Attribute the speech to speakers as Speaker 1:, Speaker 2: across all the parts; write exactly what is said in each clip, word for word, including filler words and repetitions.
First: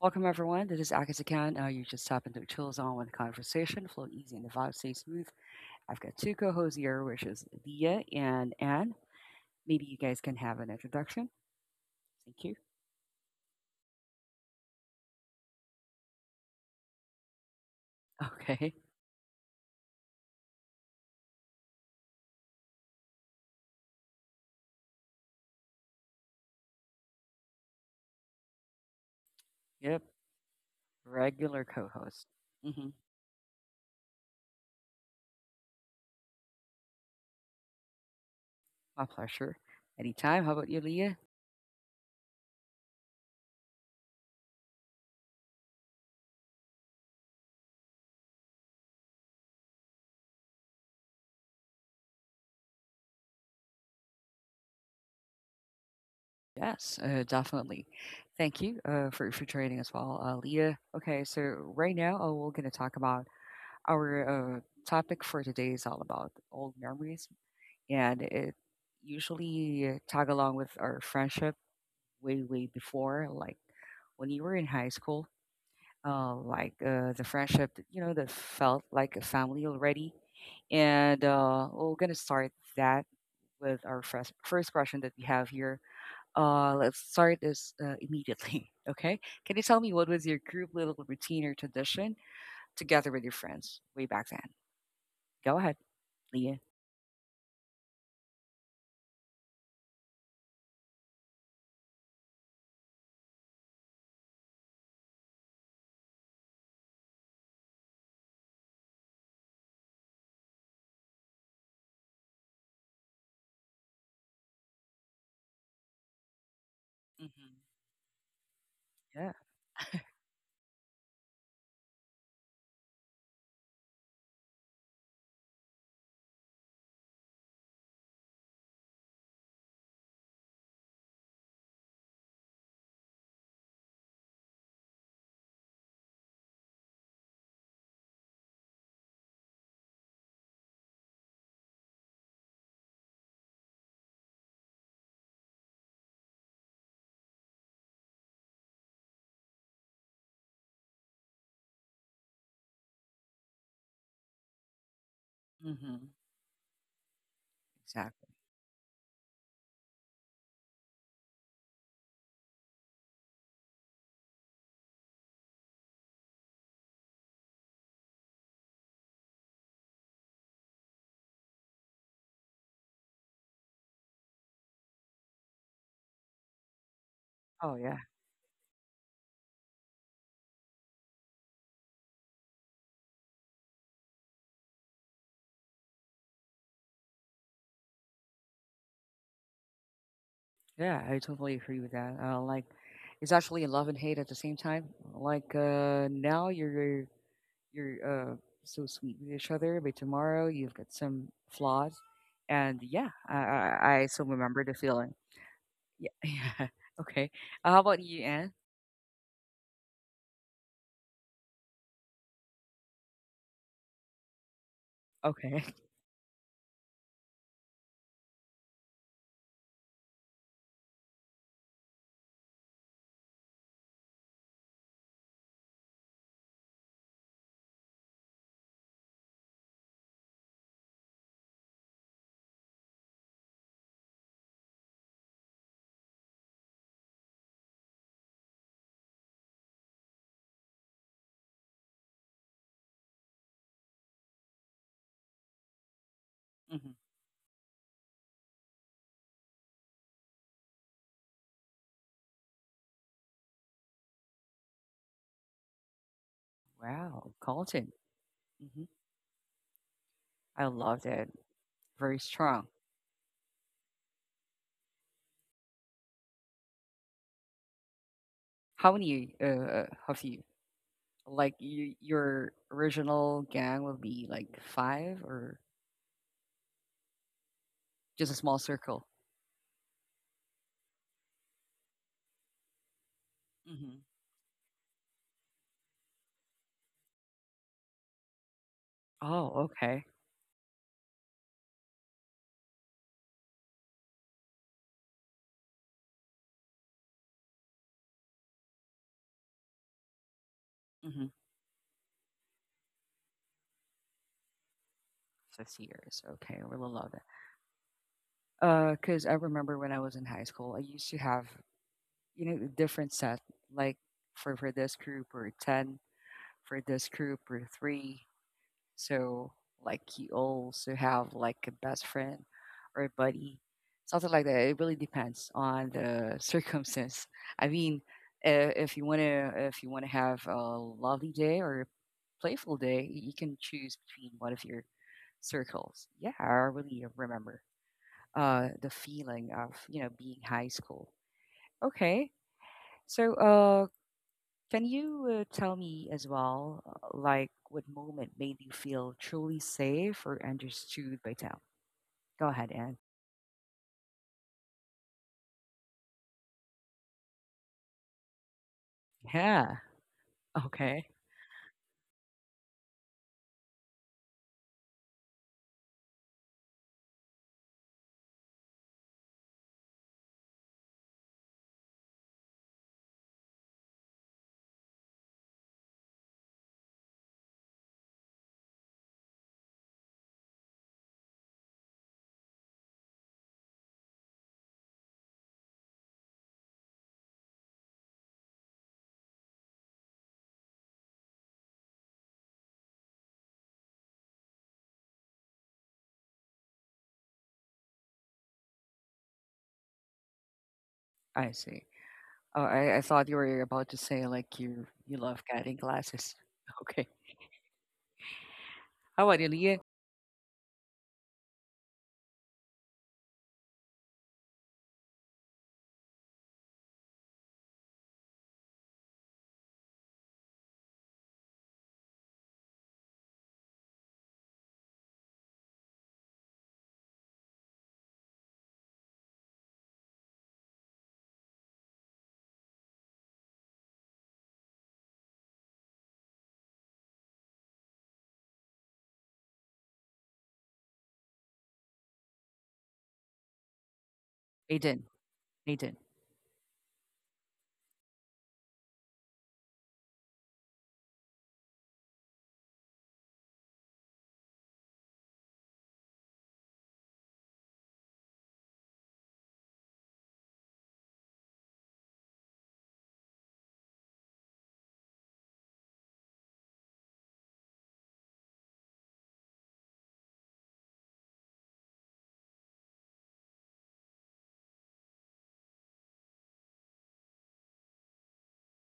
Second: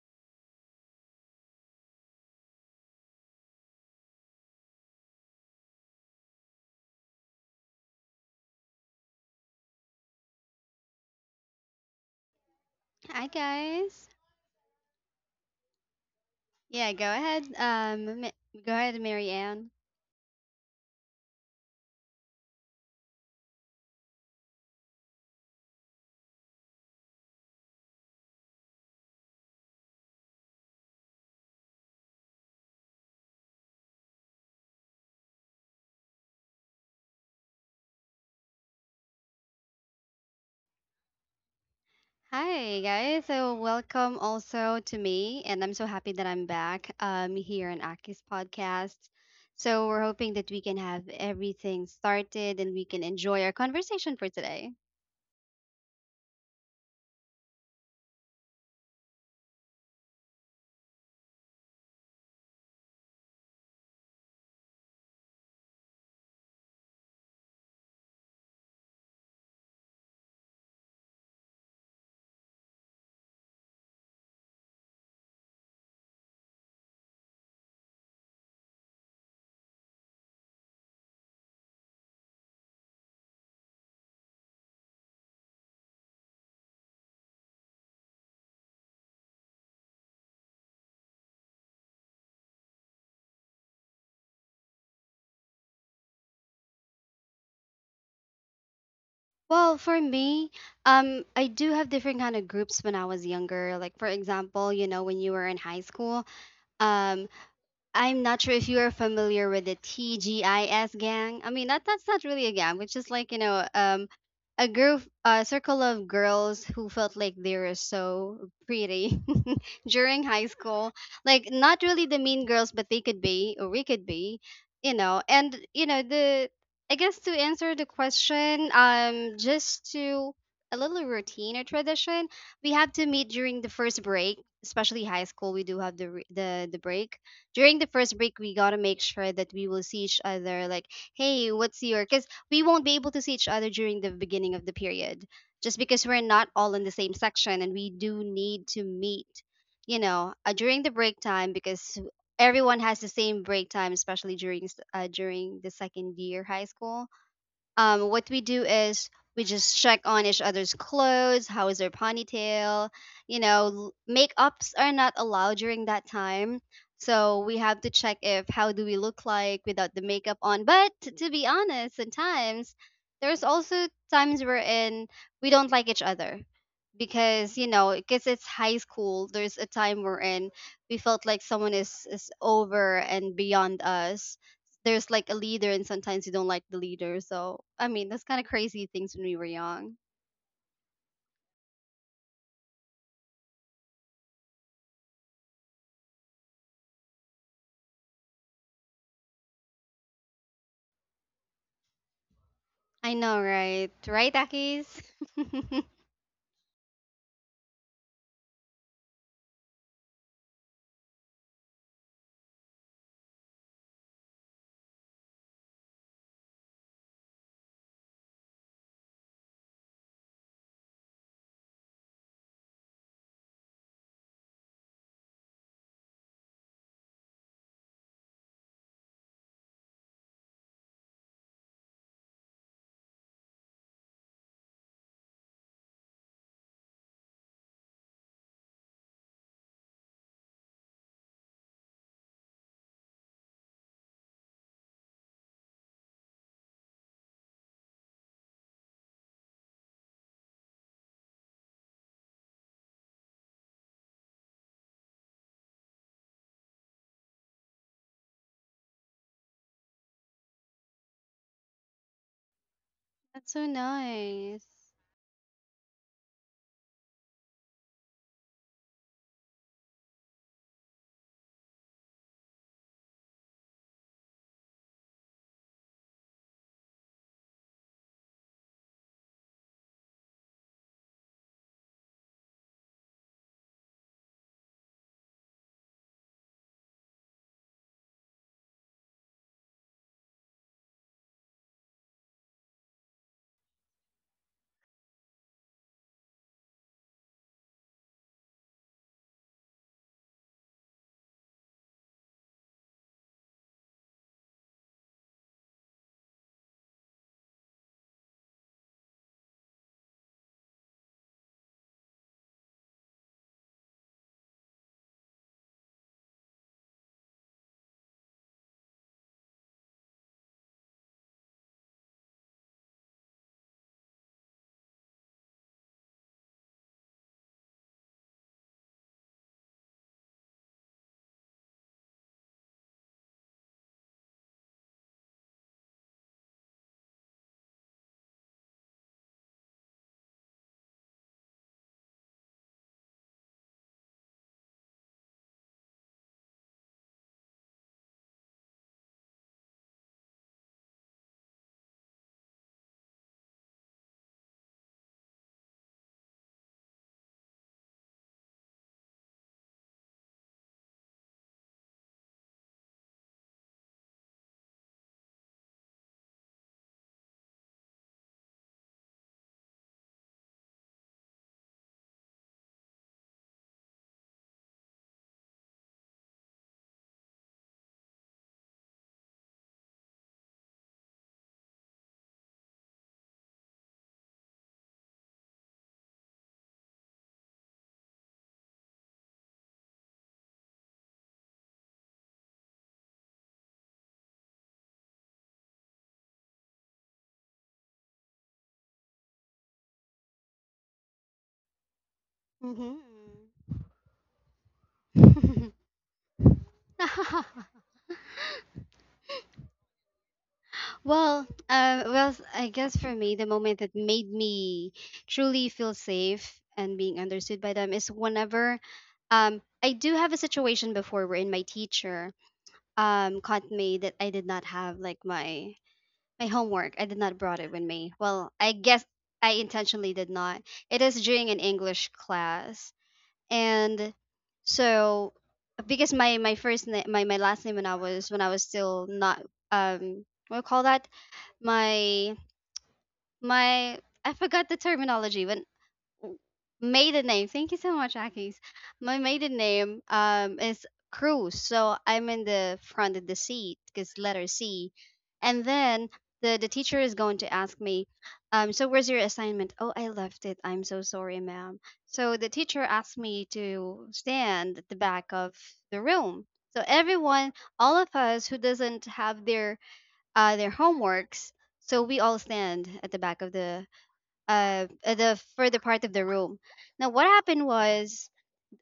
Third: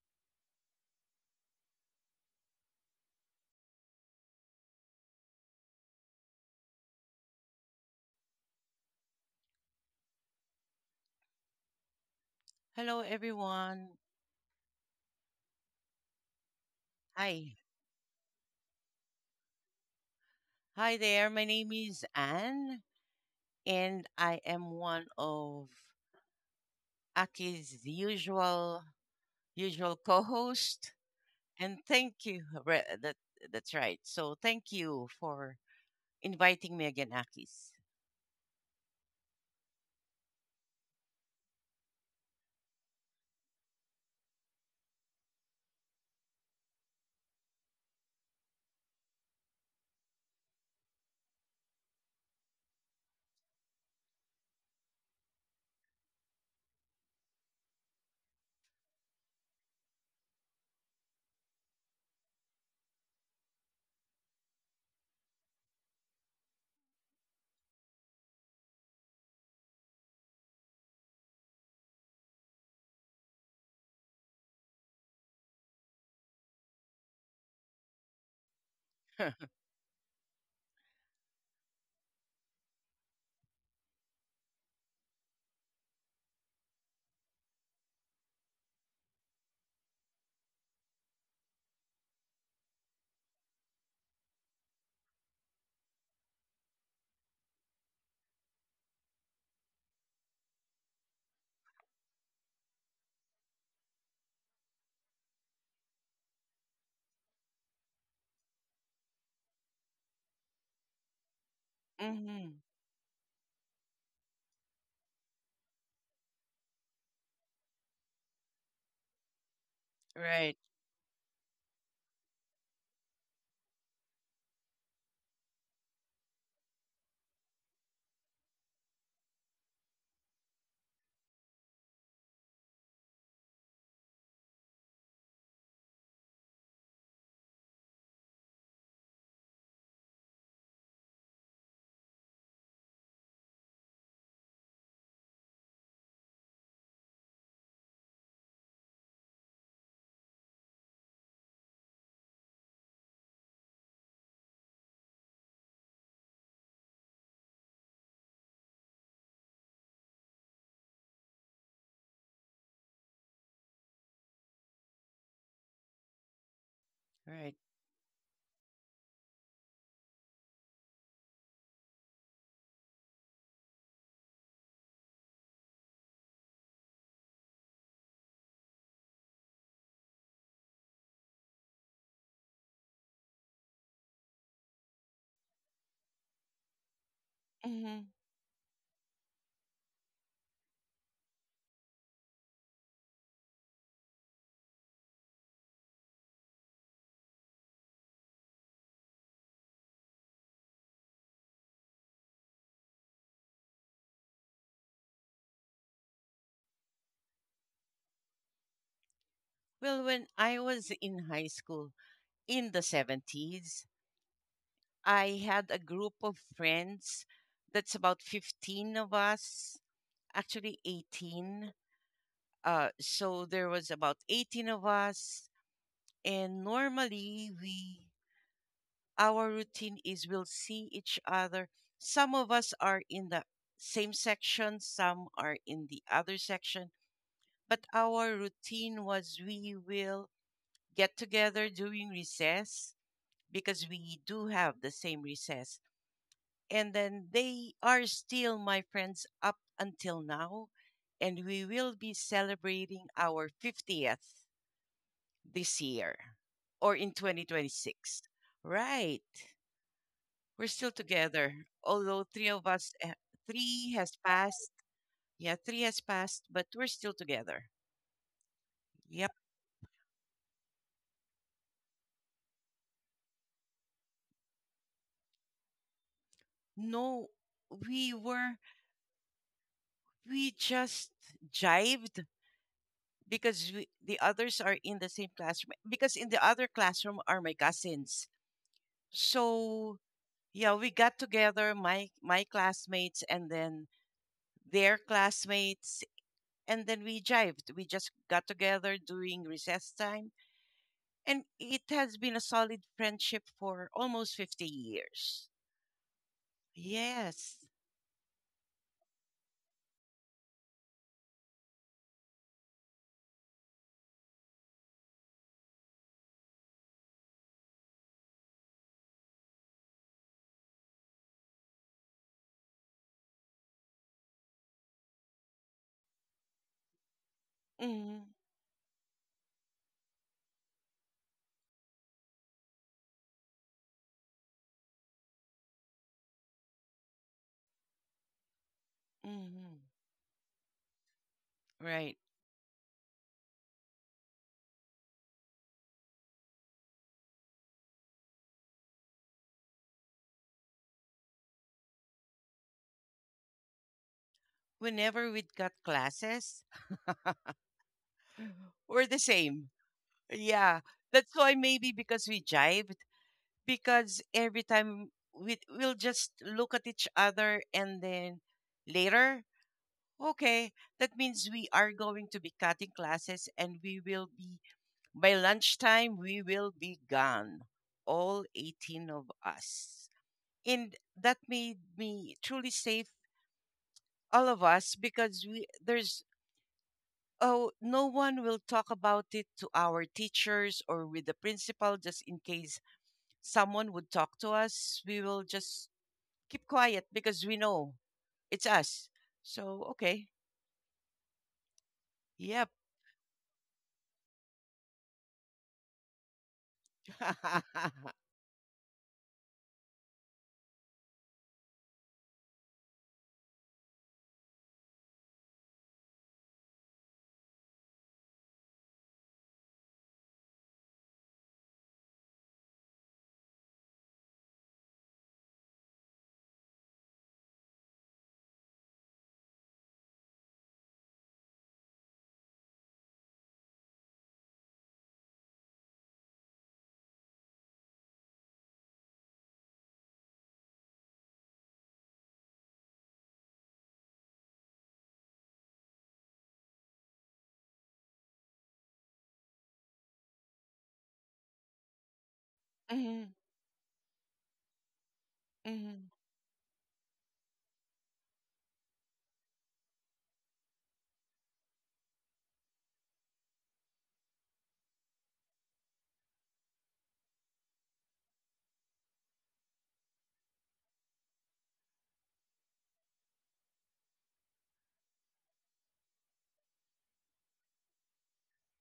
Speaker 1: Welcome, everyone. This is Akita Khan. Uh, you just tap into chills on with conversation, flow easy, and the vibe stay smooth. I've got two co hosts here, which is Leah and Anne. Maybe you guys can have an introduction. Thank you.
Speaker 2: Hello,
Speaker 3: Hi
Speaker 2: everyone.
Speaker 3: guys. Yeah, go ahead.
Speaker 2: Hi.
Speaker 3: Um, Ma- go
Speaker 1: Okay.
Speaker 3: ahead, Mary Ann.
Speaker 2: Hi there. My name is Anne, and I am one of Aki's usual usual
Speaker 1: Yep.
Speaker 2: co-host.
Speaker 1: Regular
Speaker 2: And
Speaker 1: co
Speaker 2: thank
Speaker 1: host.
Speaker 2: you.
Speaker 1: Hmm.
Speaker 2: Re- That that's right. So thank you for inviting me again, Aki's.
Speaker 1: My pleasure. Anytime. How about you, Leah?
Speaker 3: Hi guys. So welcome also to me, and I'm so happy that I'm back. Um, here on Aki's podcast. So we're hoping that we can have everything started and we can enjoy our conversation for today.
Speaker 1: Yes, uh, definitely. Thank you uh, for, for joining as well, uh, Leah. Okay, so right now uh, we're going to talk about our uh, topic for today is all about old memories, and it usually tag along with our friendship way way before, like when you were in high school, uh, like uh, the friendship that, you know that felt like a family already. And uh, we're gonna start that with our first first question that we have here. Uh, let's start this uh, immediately. Okay. Can you tell me what was your group little routine or tradition together with your friends way back then? Go ahead, Leah.
Speaker 3: Well, for me, um, I do have different kind of groups when I was younger. Like for example, you know, when you were in high school, um, I'm not sure if you are familiar with the T G I S gang. I mean, that that's not really a
Speaker 2: Mm-hmm.
Speaker 3: gang, it's just like you know, um, a group, a circle of girls who felt like
Speaker 1: Hmm.
Speaker 3: they were so pretty
Speaker 1: Yeah.
Speaker 3: during high
Speaker 2: Right,
Speaker 3: school. Like not really the mean girls, but they could be or we could be, you know. And you know the I guess to answer the question, um, just to a little routine or tradition, we have to meet during the first break. Especially high school, we do have the re- the the break. During the first break, we gotta make sure that we will see each other. Like, hey, what's your? Because we won't be able to see each other during the beginning of the period just because we're not all in the same section and we do need to meet you know uh, during the break time because everyone has the same break time especially during s- uh, during the
Speaker 1: Hmm.
Speaker 3: second year high school. Um
Speaker 1: Exactly.
Speaker 3: what we do is we just check on each other's clothes, how is their ponytail, you know, l- makeups are not allowed during that time so
Speaker 2: right.
Speaker 3: we have to check if how do we look like without the makeup on. But t- to be honest, sometimes there's also times we're in we don't like each other because you
Speaker 1: Oh, yeah.
Speaker 3: know, because it's high school, there's a time we're in we felt like someone is is over and beyond us. There's like a leader and sometimes you don't like the leader. So I mean,
Speaker 2: Mm-hmm.
Speaker 3: that's kind of crazy things when we were young.
Speaker 1: Yeah, I totally agree with that. Uh, like, it's actually love and hate at the same time. Like, uh, now you're you're uh so sweet with each other, but tomorrow you've got some flaws, and yeah,
Speaker 3: I
Speaker 1: I
Speaker 3: know,
Speaker 1: I,
Speaker 3: right?
Speaker 1: I still
Speaker 3: Right,
Speaker 1: remember the
Speaker 3: Akis.
Speaker 1: feeling. Yeah, yeah. Okay. Uh, how about you, Anne?
Speaker 2: Well, when I was in high school in the seventies, I
Speaker 1: Okay.
Speaker 2: had a group of friends that's about fifteen of us. Actually, eighteen. Uh, so there was about eighteen of us, and normally we our routine is we'll see each other. Some of us are in the same section, some are in the other section, but our routine was we will get together during recess because we do have the same recess.
Speaker 1: Hmm.
Speaker 2: And then they are still my friends up until now, and we will be celebrating our fiftieth this year, or in
Speaker 1: Wow, Colton.
Speaker 2: twenty twenty-six.
Speaker 1: Hmm.
Speaker 2: Right,
Speaker 1: I
Speaker 2: we're still
Speaker 1: love that.
Speaker 2: together,
Speaker 1: Very
Speaker 2: although three
Speaker 1: strong.
Speaker 2: of us eh,
Speaker 3: That's so
Speaker 2: three has passed.
Speaker 3: nice.
Speaker 2: Yeah, three has passed, but we're still together.
Speaker 1: How
Speaker 2: Yep.
Speaker 1: many uh have you? Like, you, your original gang will be like five or
Speaker 2: No, we
Speaker 1: just a
Speaker 2: were
Speaker 1: small circle.
Speaker 2: we just jived, because we,
Speaker 1: Mhm.
Speaker 2: the others are in the same classroom, because in the other classroom are my cousins.
Speaker 1: Oh,
Speaker 2: So
Speaker 1: okay.
Speaker 2: yeah, we got together, my my classmates, and then their classmates. And then we jived. We just got together during recess time.
Speaker 1: Mhm.
Speaker 2: And it has been a solid friendship for almost fifty years.
Speaker 1: fifty years. Okay, I really love that.
Speaker 2: Yes.
Speaker 1: Uh, because I remember when I was in high school, I used to have, you know, a different set, like for for this group or ten, for this group or three. So like you also have like a best friend or a buddy, something like that. It really depends on the circumstance. I mean,
Speaker 2: Hmm.
Speaker 1: uh, if you wanna if you wanna have a lovely day or a playful day, y- you can choose between one of your circles. Yeah, I really remember, uh, the feeling of
Speaker 2: Hmm.
Speaker 1: you know being high school.
Speaker 2: Right.
Speaker 1: Okay, so uh, can you uh, tell me as well, uh, like what moment made you feel truly safe or understood by town? Go ahead, Anne.
Speaker 2: Whenever we got classes, we're the same.
Speaker 1: Yeah.
Speaker 2: Yeah,
Speaker 1: Okay.
Speaker 2: that's why. Maybe because we jive. Because every time we we'll just look at each other, and then later, okay, that means we are going to be cutting classes, and we will be by lunchtime we will be gone, all eighteen of us. And that made me truly safe. All of us, because we there's, oh, no one will talk about it to our teachers or with the principal. Just in case someone would talk to us, we will just keep quiet, because we know it's us. So, okay.
Speaker 1: I see. Oh,
Speaker 2: Yep.
Speaker 1: I, I thought you were about to say like you you love
Speaker 3: Mm-hmm.
Speaker 1: getting glasses. Okay. How about you, Leah?
Speaker 3: Well, uh, well, s- I guess for me, the moment that made me truly feel safe and being understood by them is whenever um, I do have a situation before wherein my teacher um, caught me that I did not have like my my homework. I did not brought it with me. Well, I guess I intentionally did not. It is during an English class, and so because my my first name, my, my last name, when I was when I was still not um what do you call that, my my I forgot the
Speaker 1: Aiden.
Speaker 3: terminology, but
Speaker 1: Aiden.
Speaker 3: maiden name. Thank you so much, Akis. My maiden name um is Cruz, so I'm in the front
Speaker 2: Mm-hmm,
Speaker 3: of the seat because letter C, and
Speaker 2: mm-hmm,
Speaker 3: then the the teacher is going to ask me, um, so where's your assignment? Oh, I left it. I'm so sorry, ma'am. So the teacher asked me to stand at the back of the room. So everyone, all of us who doesn't have their uh, their homeworks. So we all stand at the back of the uh, at the further part of the room. Now what happened was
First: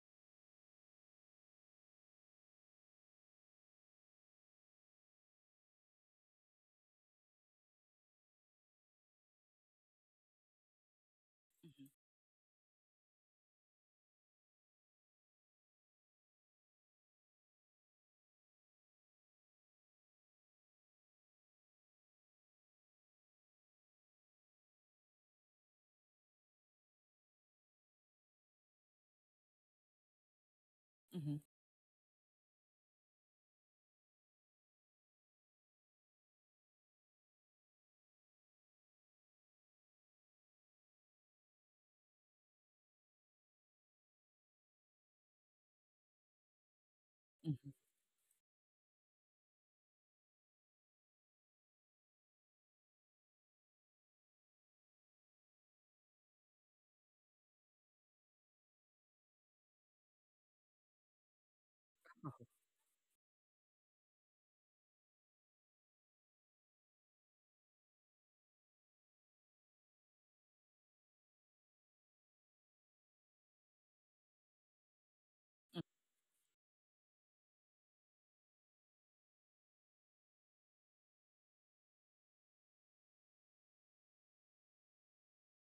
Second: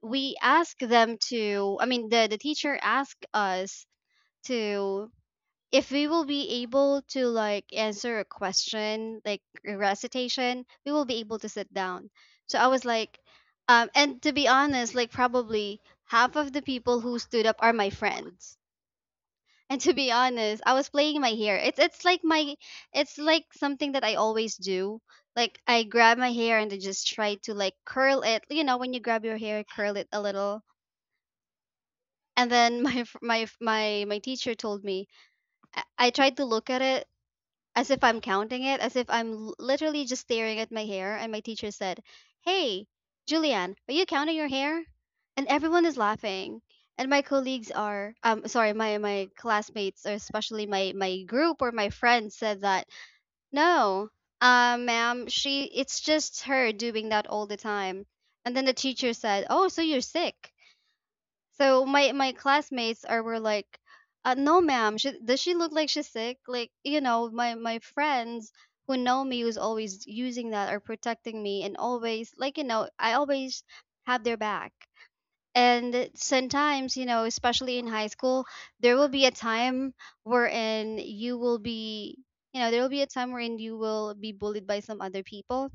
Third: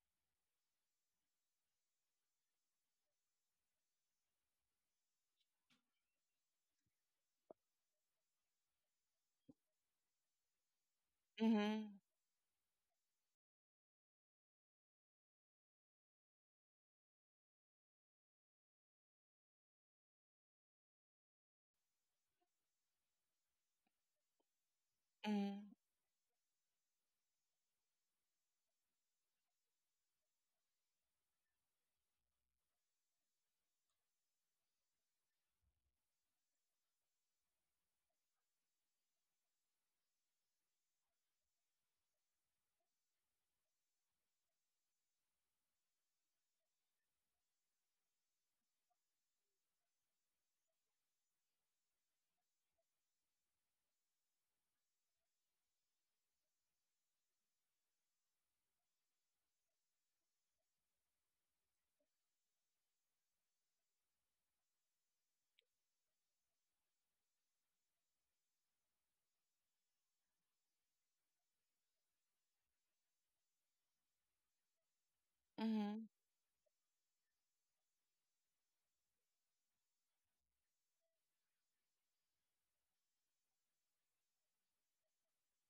Speaker 3: we asked them to. I mean, the the teacher asked us to, if we will be able to like answer a question like a recitation, we will be able to sit
Speaker 2: mm-hmm,
Speaker 3: down.
Speaker 1: Mm-hmm.
Speaker 3: So I was like, um and to be honest, like probably half of the people who stood up are my friends. And to be honest, I was playing my hair. It's it's like my, it's like something that I always do. Like
Speaker 2: mm-hmm,
Speaker 3: I grab my hair and I just try to like curl it. You know, when you grab your hair, curl it a little.
Speaker 1: Mm-hmm.
Speaker 3: And then my f- my f- my my teacher told me, I, I tried to look at it as if I'm counting it, as if I'm l- literally just staring at my hair. And my teacher said, hey, Julianne, are you counting your hair? And everyone is laughing. And my colleagues
Speaker 1: Mm-hmm.
Speaker 3: are, um, sorry, my, my classmates, or especially my, my group or my friends, said that, no, uh, ma'am, she, it's just her doing that all the time. And then the teacher said, oh, so you're sick. So my my classmates are were like, uh, "No, ma'am. She, does she look like she's sick?" Like you know, my my friends who know me, who's always using that or protecting me, and always like you know, I always have their back.
Speaker 2: mm-hmm,
Speaker 3: And sometimes you know, especially in high school, there will be a time wherein you will be you know there will be a time wherein you will be bullied by some other people.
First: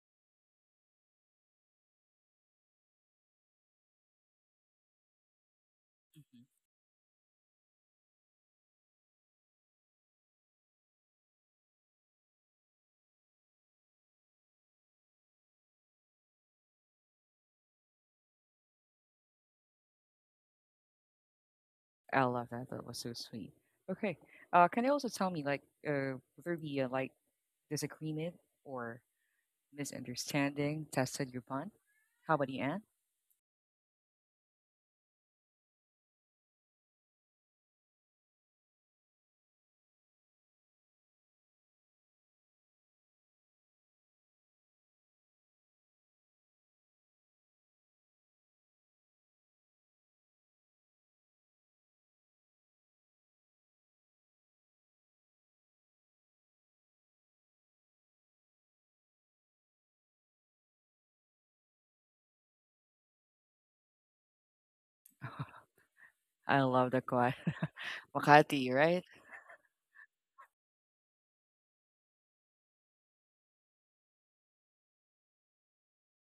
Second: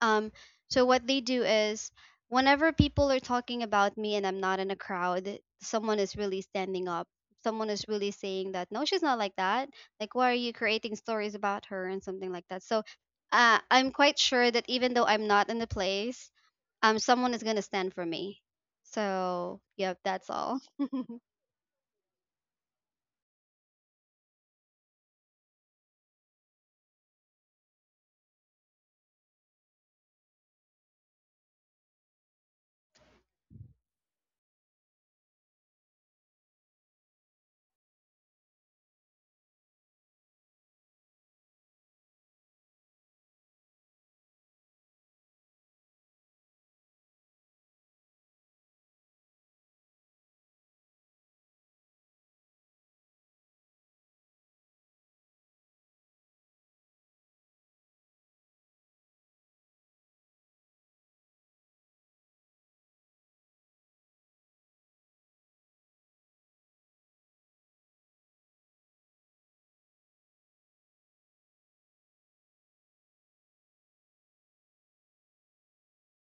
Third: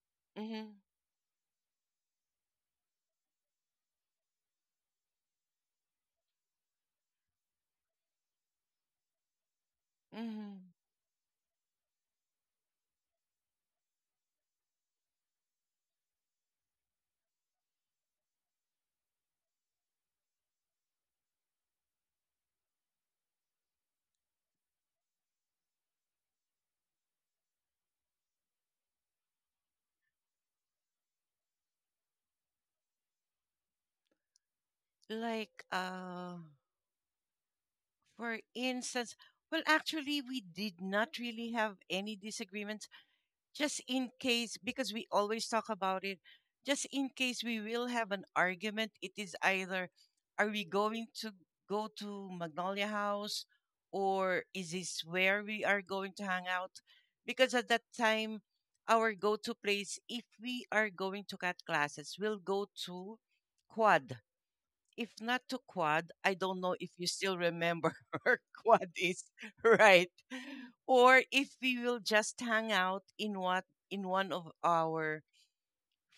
Speaker 3: um,
Speaker 2: mm-hmm,
Speaker 3: so what they do is whenever people are talking about me and I'm not in a crowd, someone is really standing up. Someone is really saying that no, she's not like that. Like, why are you
Speaker 2: mm-hmm.
Speaker 3: creating stories about her and something like that? So uh, I'm quite sure that even though I'm not in the place, um, someone is gonna stand for me. So, yep, that's all.
Speaker 1: I love that. That was so sweet. Okay. Uh, can you also tell me, like, uh, would there be a like disagreement or misunderstanding tested your bond? How about you, Anne?
Speaker 2: Like, uh, for instance, well, actually, we did not really have any disagreements. Just in case, because we always talk about it, just in case we will have an argument, it is either are we going to go to Magnolia House, or is this where we are going to hang out? Because at that time, our go to place, if we are going to cut classes, will go to Quad. If not to Quad, I
Speaker 1: I
Speaker 2: don't know
Speaker 1: love
Speaker 2: if
Speaker 1: that
Speaker 2: you
Speaker 1: quad.
Speaker 2: still remember where
Speaker 1: Makati,
Speaker 2: Quad
Speaker 1: right?
Speaker 2: is, right? Or if we will just hang out in what in one of our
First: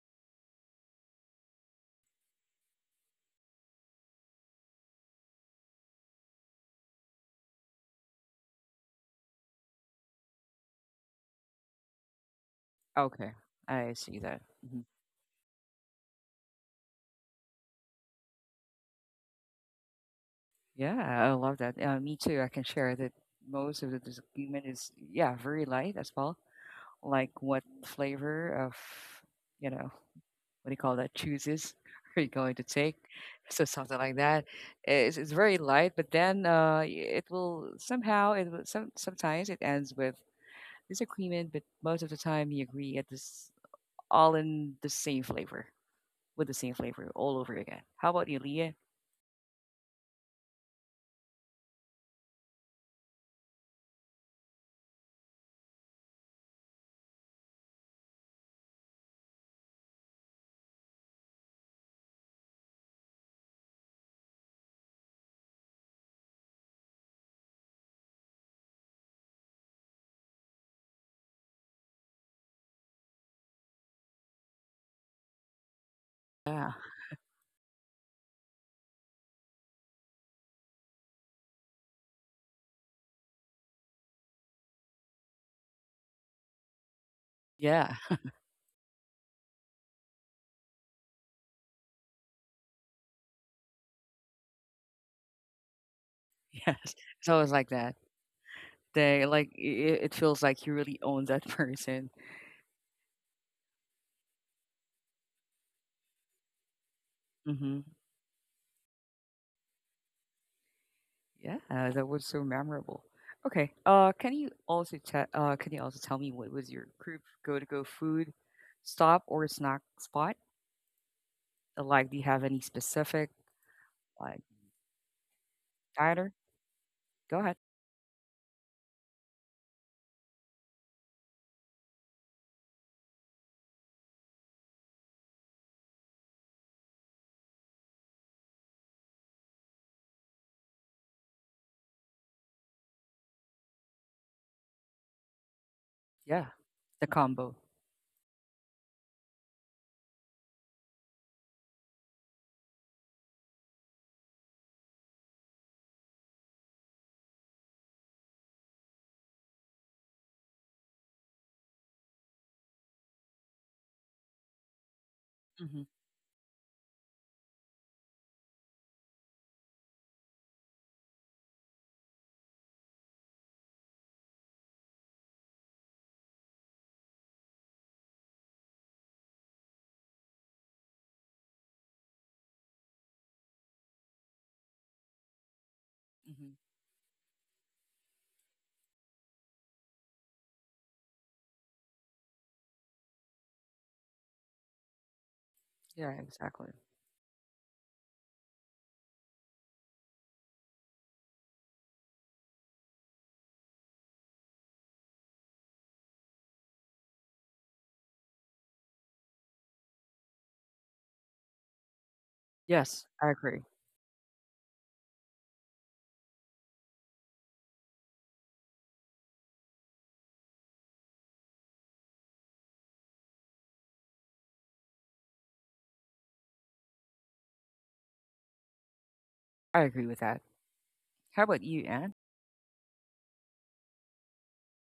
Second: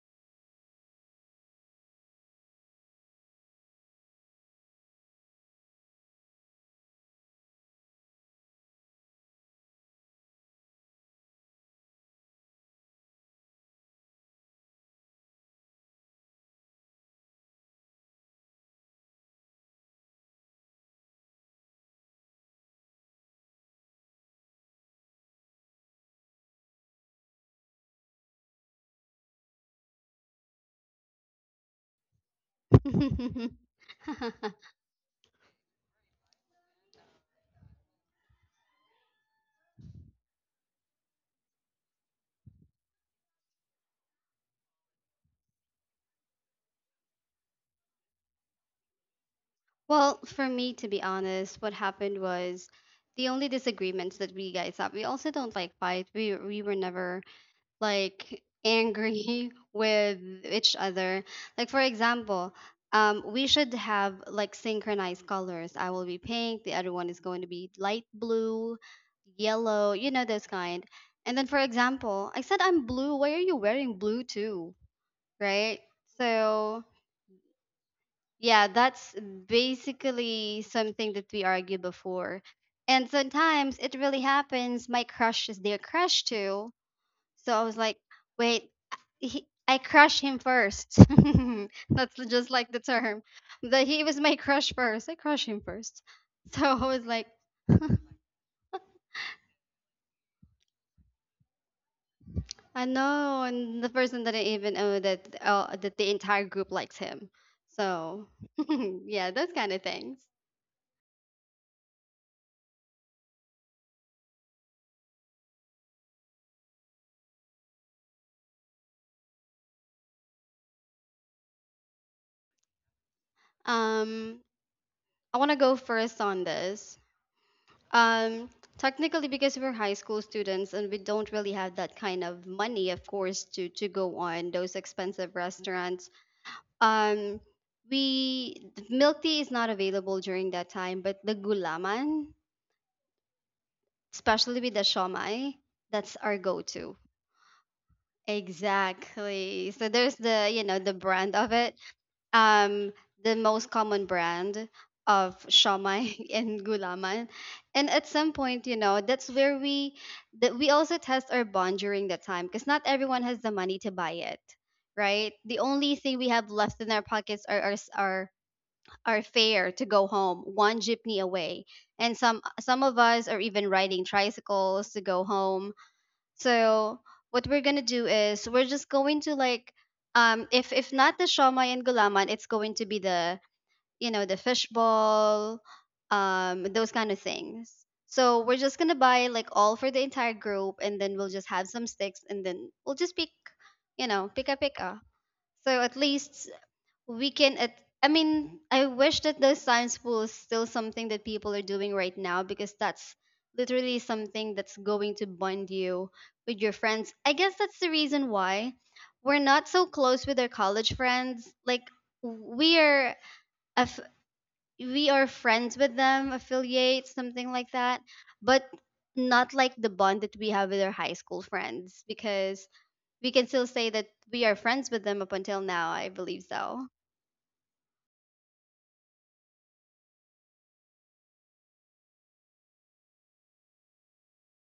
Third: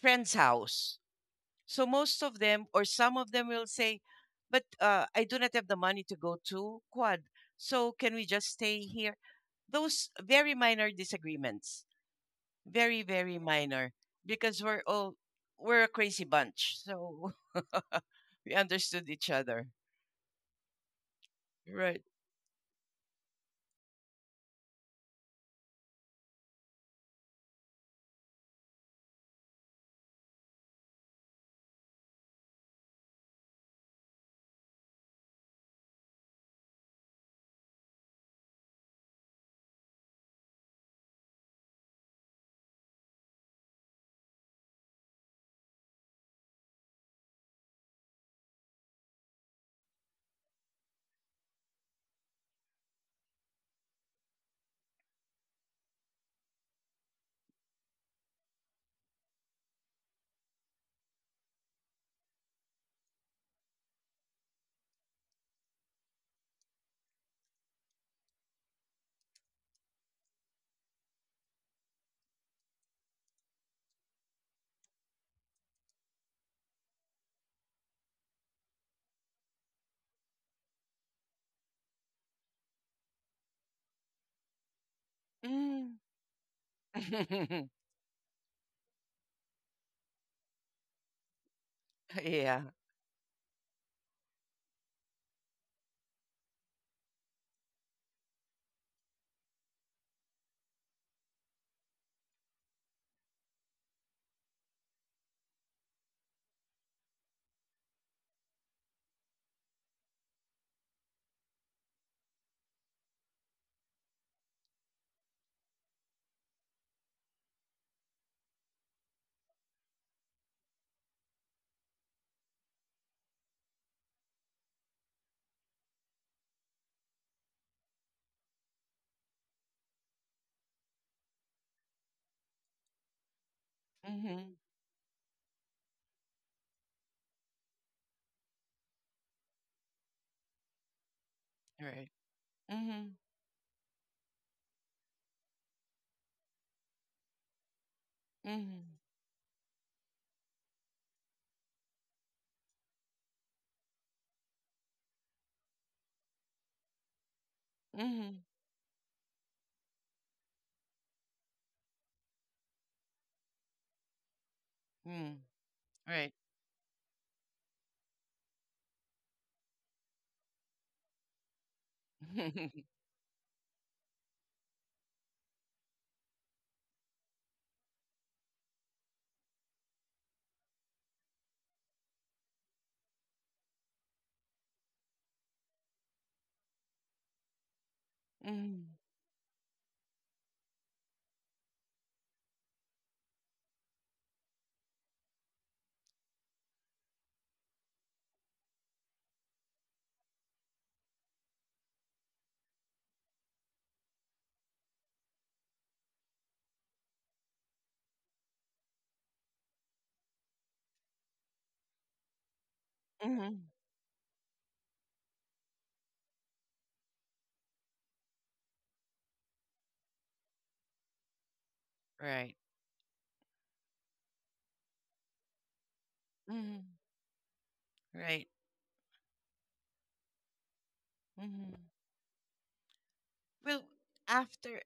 Speaker 2: friends' house. So most of them, or some of them, will say, "But uh, I do not have the money to go to Quad, so can we just stay here?" Those very minor disagreements, very,
Speaker 1: Okay,
Speaker 2: very
Speaker 1: I
Speaker 2: minor,
Speaker 1: see that.
Speaker 2: because we're
Speaker 1: Mhm.
Speaker 2: all we're a crazy bunch, so we understood each other.
Speaker 1: Yeah, I love that. Uh,
Speaker 2: Right.
Speaker 1: me too. I can share that most of the disagreement is, yeah, very light as well. Like what flavor of you know what do you call that, chooses are you going to take? So something like that. It's, it's very light, but then uh, it will somehow it will some, sometimes it ends with disagreement, but most of the time you agree at this, all in the same flavor, with the same flavor all over again. How about you, Leah?
Speaker 3: Well, for me, to be honest, what happened was the only disagreements that we guys have. We also don't like fight. We we were never like angry with each other. Like for example, um, we should have like synchronized colors. I will be pink, the other one is going to be light blue, yellow, you know those kind. And then for example, I said I'm blue. Why are you wearing blue too? Right?
Speaker 1: Yeah.
Speaker 3: So yeah, that's basically something that we argue before. And sometimes it really happens. My crush is their
Speaker 2: Mm.
Speaker 3: crush too. So I was
Speaker 1: Yeah.
Speaker 3: like, wait, uh, he, I crushed him first. That's just
Speaker 2: yeah.
Speaker 3: like the term. That he was my crush first. I crushed him first. So
Speaker 1: Yes,
Speaker 3: I was
Speaker 1: it's
Speaker 3: like,
Speaker 1: always like that. They like I It feels like you really own that person.
Speaker 3: I know, and the person didn't even know that uh, that the entire group likes him.
Speaker 1: Hmm.
Speaker 3: So yeah, those kind of things.
Speaker 1: Yeah, that was so memorable. Okay, uh, can you also te- uh can you also tell me what was your group go to go food stop or snack spot? Uh, Like, do you have any specific like
Speaker 3: Um, I want to go first
Speaker 1: either?
Speaker 3: on this.
Speaker 1: Go ahead.
Speaker 3: Um, Technically, because we're high school students and we don't really have that kind of money, of course, to to go on
Speaker 2: Mhm.
Speaker 3: those expensive restaurants. um we, milk tea is not available during that time, but the
Speaker 2: Right.
Speaker 3: gulaman,
Speaker 2: Mhm.
Speaker 3: especially with the shomai, that's our
Speaker 1: Yeah,
Speaker 3: go-to.
Speaker 1: the combo.
Speaker 2: Mhm.
Speaker 3: Exactly. So there's the, you know, the brand of it. um the most common brand of shomai and gulaman. And at some
Speaker 2: Mhm.
Speaker 3: point, you know, that's where we, that we also test our bond during that time because not everyone has the money to buy it, right?
Speaker 2: Mm.
Speaker 3: The
Speaker 1: Mm-hmm.
Speaker 3: only thing
Speaker 2: Right.
Speaker 3: we have left in our pockets are our s- our, are fair to go home, one jeepney away. And some some of us are even riding tricycles to go home. So what we're gonna do is we're just going to like, um if if not the shawmai and gulaman, it's going to be the, you know, the fishball,
Speaker 1: Mm-hmm.
Speaker 3: um those kind of things. So we're just
Speaker 2: mhm.
Speaker 3: gonna buy like all for the entire group, and then we'll just have some sticks, and then we'll just pick, you know, pika pika. So at
Speaker 1: Yeah,
Speaker 3: least
Speaker 1: exactly.
Speaker 3: we can at I mean, I wish that the science pool is still something that people are doing right now, because that's literally something that's going to bond you with your friends. I guess that's the reason why we're not so close with our college friends. Like we
Speaker 1: Yes,
Speaker 3: are
Speaker 1: I agree.
Speaker 2: Mhm.
Speaker 3: aff- we are friends with them, affiliates, something like that, but not like the bond that we have with our high school friends,
Speaker 2: Right.
Speaker 3: because we can still say that we are friends with them up until now. I believe so.
Speaker 2: Mhm. Right.
Speaker 1: I agree with that. How about
Speaker 2: Mhm.
Speaker 1: you, Anne?
Speaker 2: Well, after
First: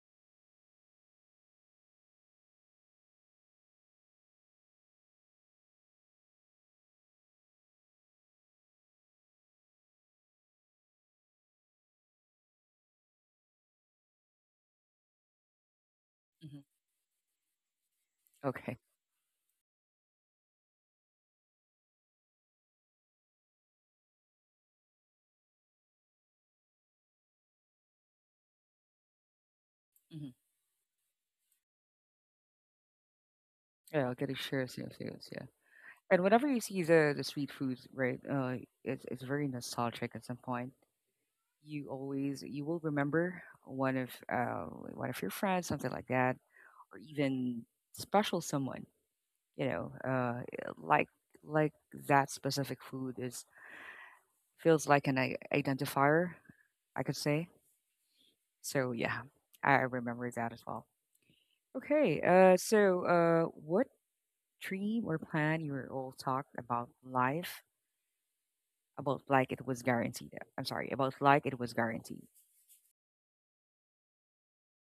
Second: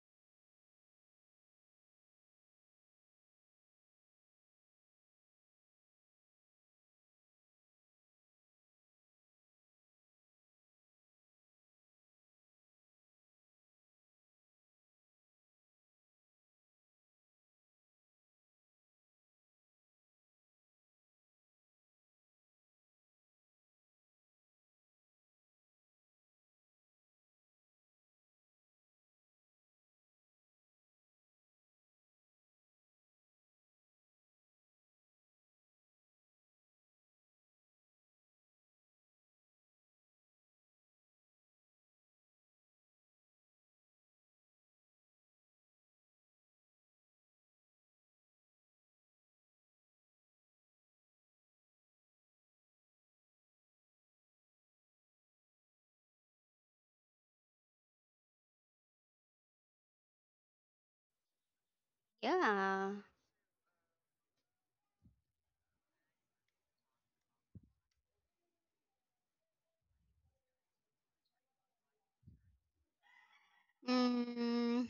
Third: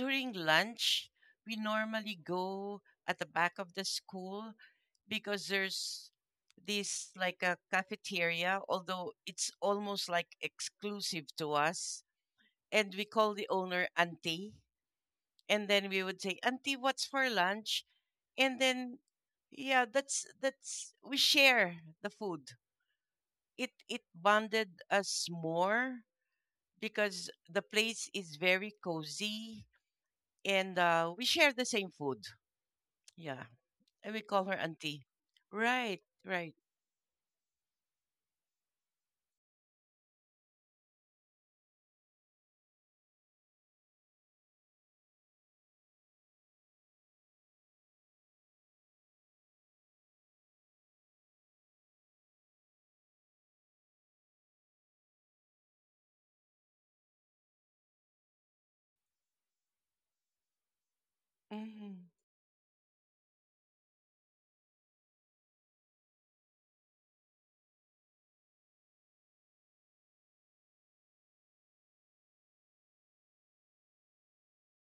Speaker 2: during lunch, we normally go at the back of the school, because there's this, like, a cafeteria, although it's almost like exclusive to us, and we call the owner Auntie, and then we would say,
Speaker 1: Hmm.
Speaker 2: "Auntie, what's for lunch?" And
Speaker 1: Okay.
Speaker 2: then, yeah, that's that's we share the food. It it bonded us more because the place is very cozy,
Speaker 1: Hmm.
Speaker 2: and uh, we share the same food. Yeah,
Speaker 1: Yeah,
Speaker 2: and
Speaker 1: I'll
Speaker 2: we
Speaker 1: get to
Speaker 2: call her
Speaker 1: share some
Speaker 2: Auntie.
Speaker 1: things.
Speaker 2: Right,
Speaker 1: And whenever
Speaker 2: right,
Speaker 1: you see the the street foods, right, uh, it's it's very nostalgic at some point. You always you will remember one of uh, one of your friends, something like that, or even special someone. You know, uh, like like that specific food is feels like an i- identifier, I could say. So yeah, I remember that as well.
Speaker 2: mm-hmm.
Speaker 1: Okay, uh,
Speaker 3: Yeah.
Speaker 1: so uh, what dream or plan you all talked about life about like it was guaranteed? I'm sorry, about like it was guaranteed.
Speaker 3: Mm,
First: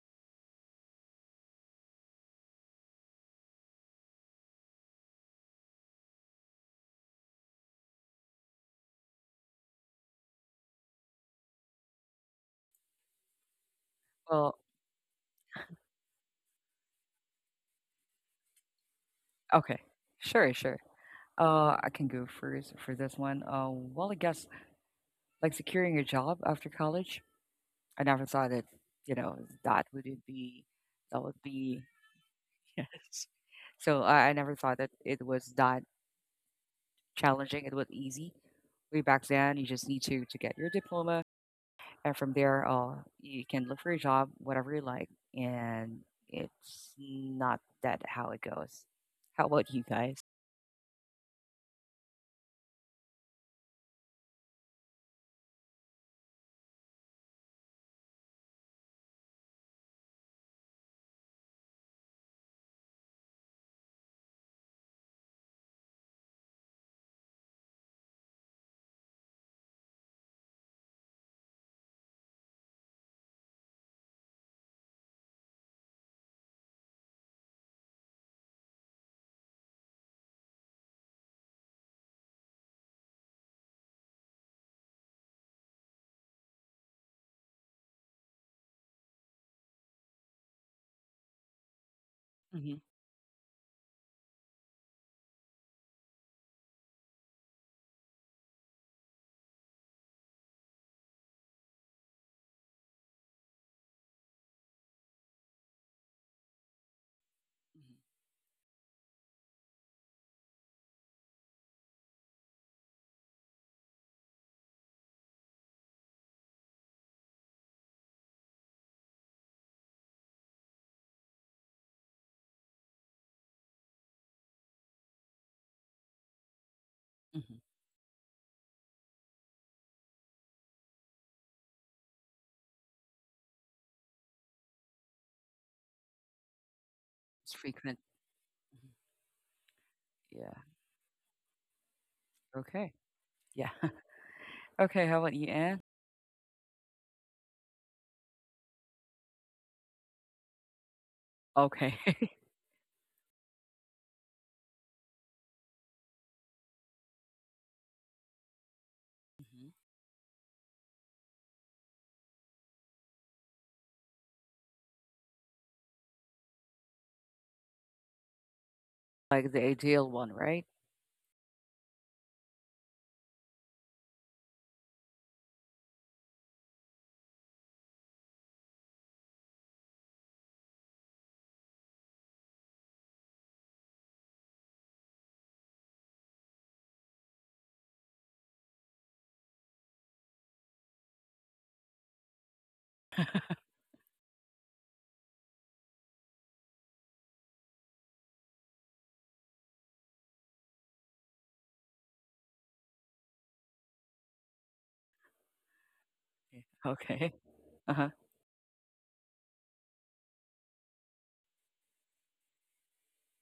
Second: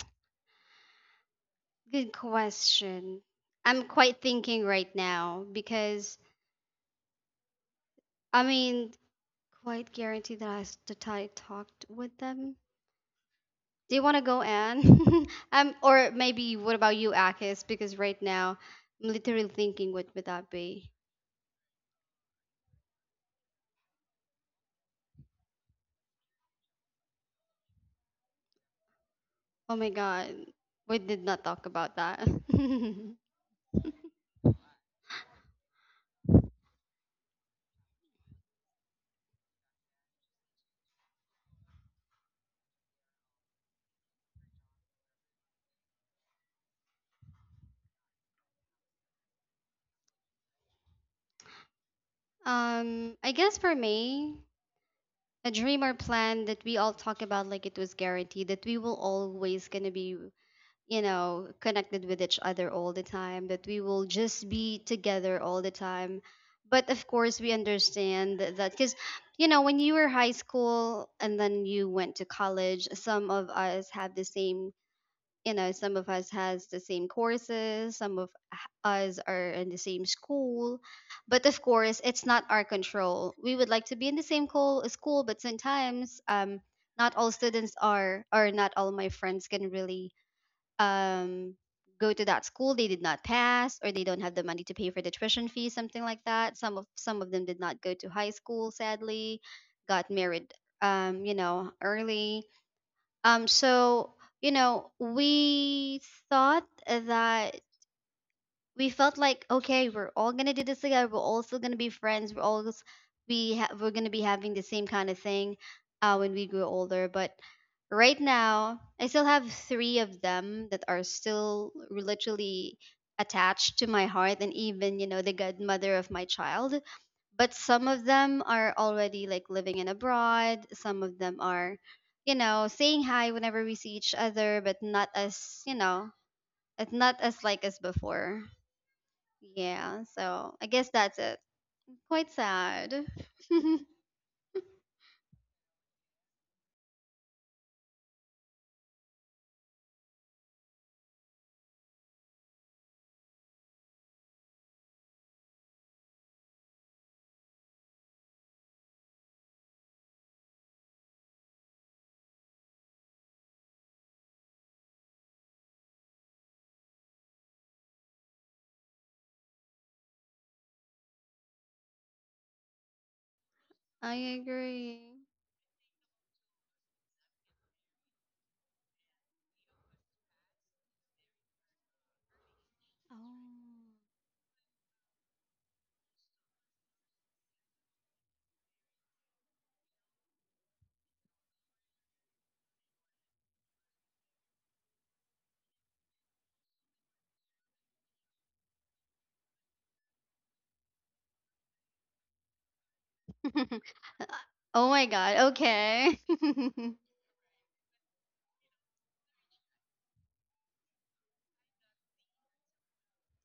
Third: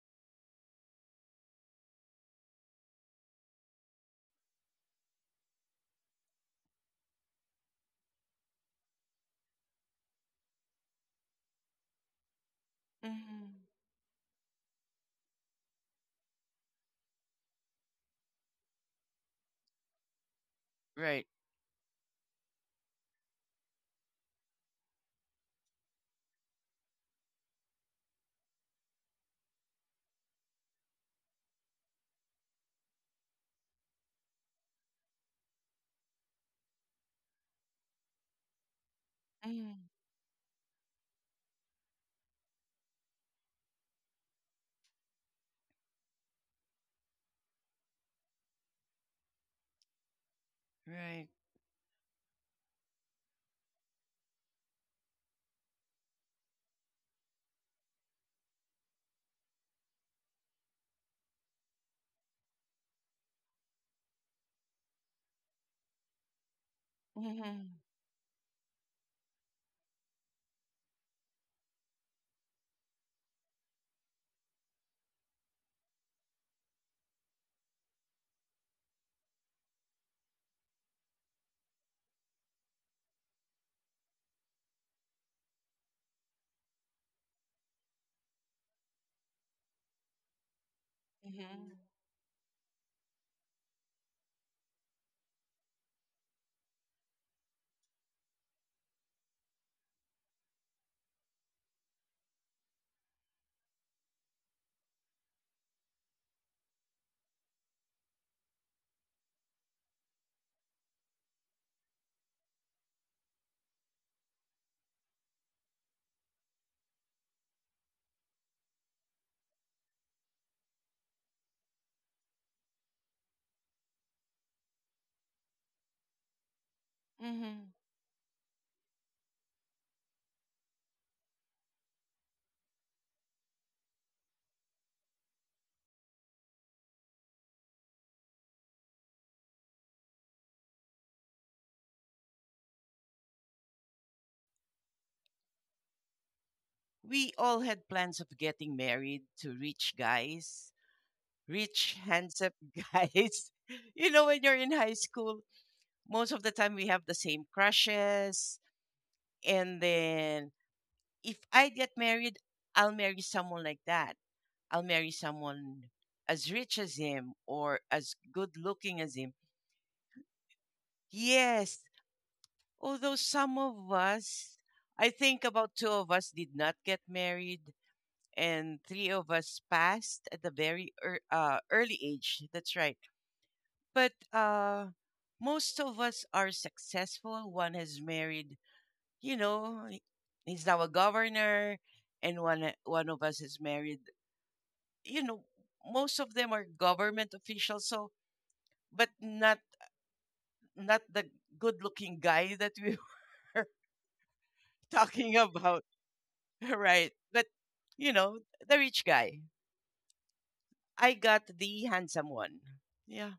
Speaker 3: good question. I'm quite thinking right now because I mean, quite guaranteed that I s- that I talked with them.
Speaker 2: Mm-hmm.
Speaker 3: Do you want to go,
Speaker 1: Well,
Speaker 3: Anne? Um, or maybe what about you, Akis? Because right now I'm literally
Speaker 1: okay.
Speaker 3: thinking, what would that
Speaker 1: Sure, sure.
Speaker 3: be?
Speaker 2: Right,
Speaker 1: Uh, I can go first for this one. Uh, well, I guess like securing a job after college, I never thought that, you know,
Speaker 3: Oh
Speaker 1: that
Speaker 3: my
Speaker 1: would it
Speaker 3: God,
Speaker 1: be,
Speaker 3: we
Speaker 1: that
Speaker 3: did
Speaker 1: would
Speaker 3: not talk
Speaker 1: be,
Speaker 3: about that.
Speaker 1: yes. So I, I never thought that it was that challenging. It was easy. Way back then, you
Speaker 2: mm-hmm.
Speaker 1: just need to to get your diploma. And from there, uh, you can look for a job, whatever you like, and it's not that how it goes. How about you guys?
Speaker 2: Right.
Speaker 3: um, I guess for me, a dream or plan that we all talk about like it was guaranteed that we will always gonna be, you know, connected with each other all the time, that we will just be together all the time. But of course, we
Speaker 2: Mm-hmm.
Speaker 3: understand that because, you know, when you were high school and then you went to college, some of us have the same, you know, some of us has the same courses, some of us are in the same school. But of course, it's not our control. We would like to be in the same co- school, but sometimes um, not all students are, or not all my friends can really um
Speaker 2: Mm-hmm.
Speaker 3: go to that school.
Speaker 1: Hmm.
Speaker 3: They did not pass, or they don't have the money to pay for the tuition fee, something like that. Some of some of them did not go to high school, sadly, got married um you know early. um so you know we thought that,
Speaker 1: Hmm.
Speaker 3: we felt like, okay, we're all gonna do this together, we're all still gonna be friends, we're all s- we ha- we're gonna be having the same kind of thing uh, when we grow older. But right now I still have three of them that are still literally attached to my heart, and even, you know, the godmother of my child. But
Speaker 1: Hmm.
Speaker 2: Mm-hmm.
Speaker 3: some of them are already like living in abroad, some of them are, you know, saying hi whenever we see each other, but not as, you know, it's not as
Speaker 1: It's
Speaker 3: like as
Speaker 1: frequent.
Speaker 3: before.
Speaker 1: Mhm.
Speaker 3: Yeah, so
Speaker 1: Yeah.
Speaker 3: I guess that's it. Quite
Speaker 1: Okay.
Speaker 3: sad.
Speaker 1: Yeah. Okay. How about you, Anne?
Speaker 2: We all had plans of getting married to rich guys rich,
Speaker 1: Okay.
Speaker 2: handsome guys. You know, when you're in high school, most of the time we have the same crushes.
Speaker 1: Mhm.
Speaker 2: And then, if I get married, I'll marry someone like that. I'll marry someone as rich as him, or as good looking as him.
Speaker 1: Like the ideal one, right?
Speaker 2: Yes, although some of
Speaker 3: I
Speaker 2: us, I
Speaker 3: agree.
Speaker 2: think about two of us did not get married. And three of us passed at the very ear uh, early age. That's right. But uh, most of us are successful. One has married, you know, he- he's now a governor. And one one of us is married. You know, most of them are government officials. So, but not not the good-looking guy that we
Speaker 3: Oh.
Speaker 2: were
Speaker 3: Oh my
Speaker 2: talking
Speaker 3: god,
Speaker 2: about,
Speaker 3: okay.
Speaker 1: Yeah.
Speaker 2: right?
Speaker 1: Okay.
Speaker 2: But
Speaker 1: Uh huh.
Speaker 2: you know, the rich guy. I got the handsome one. Yeah.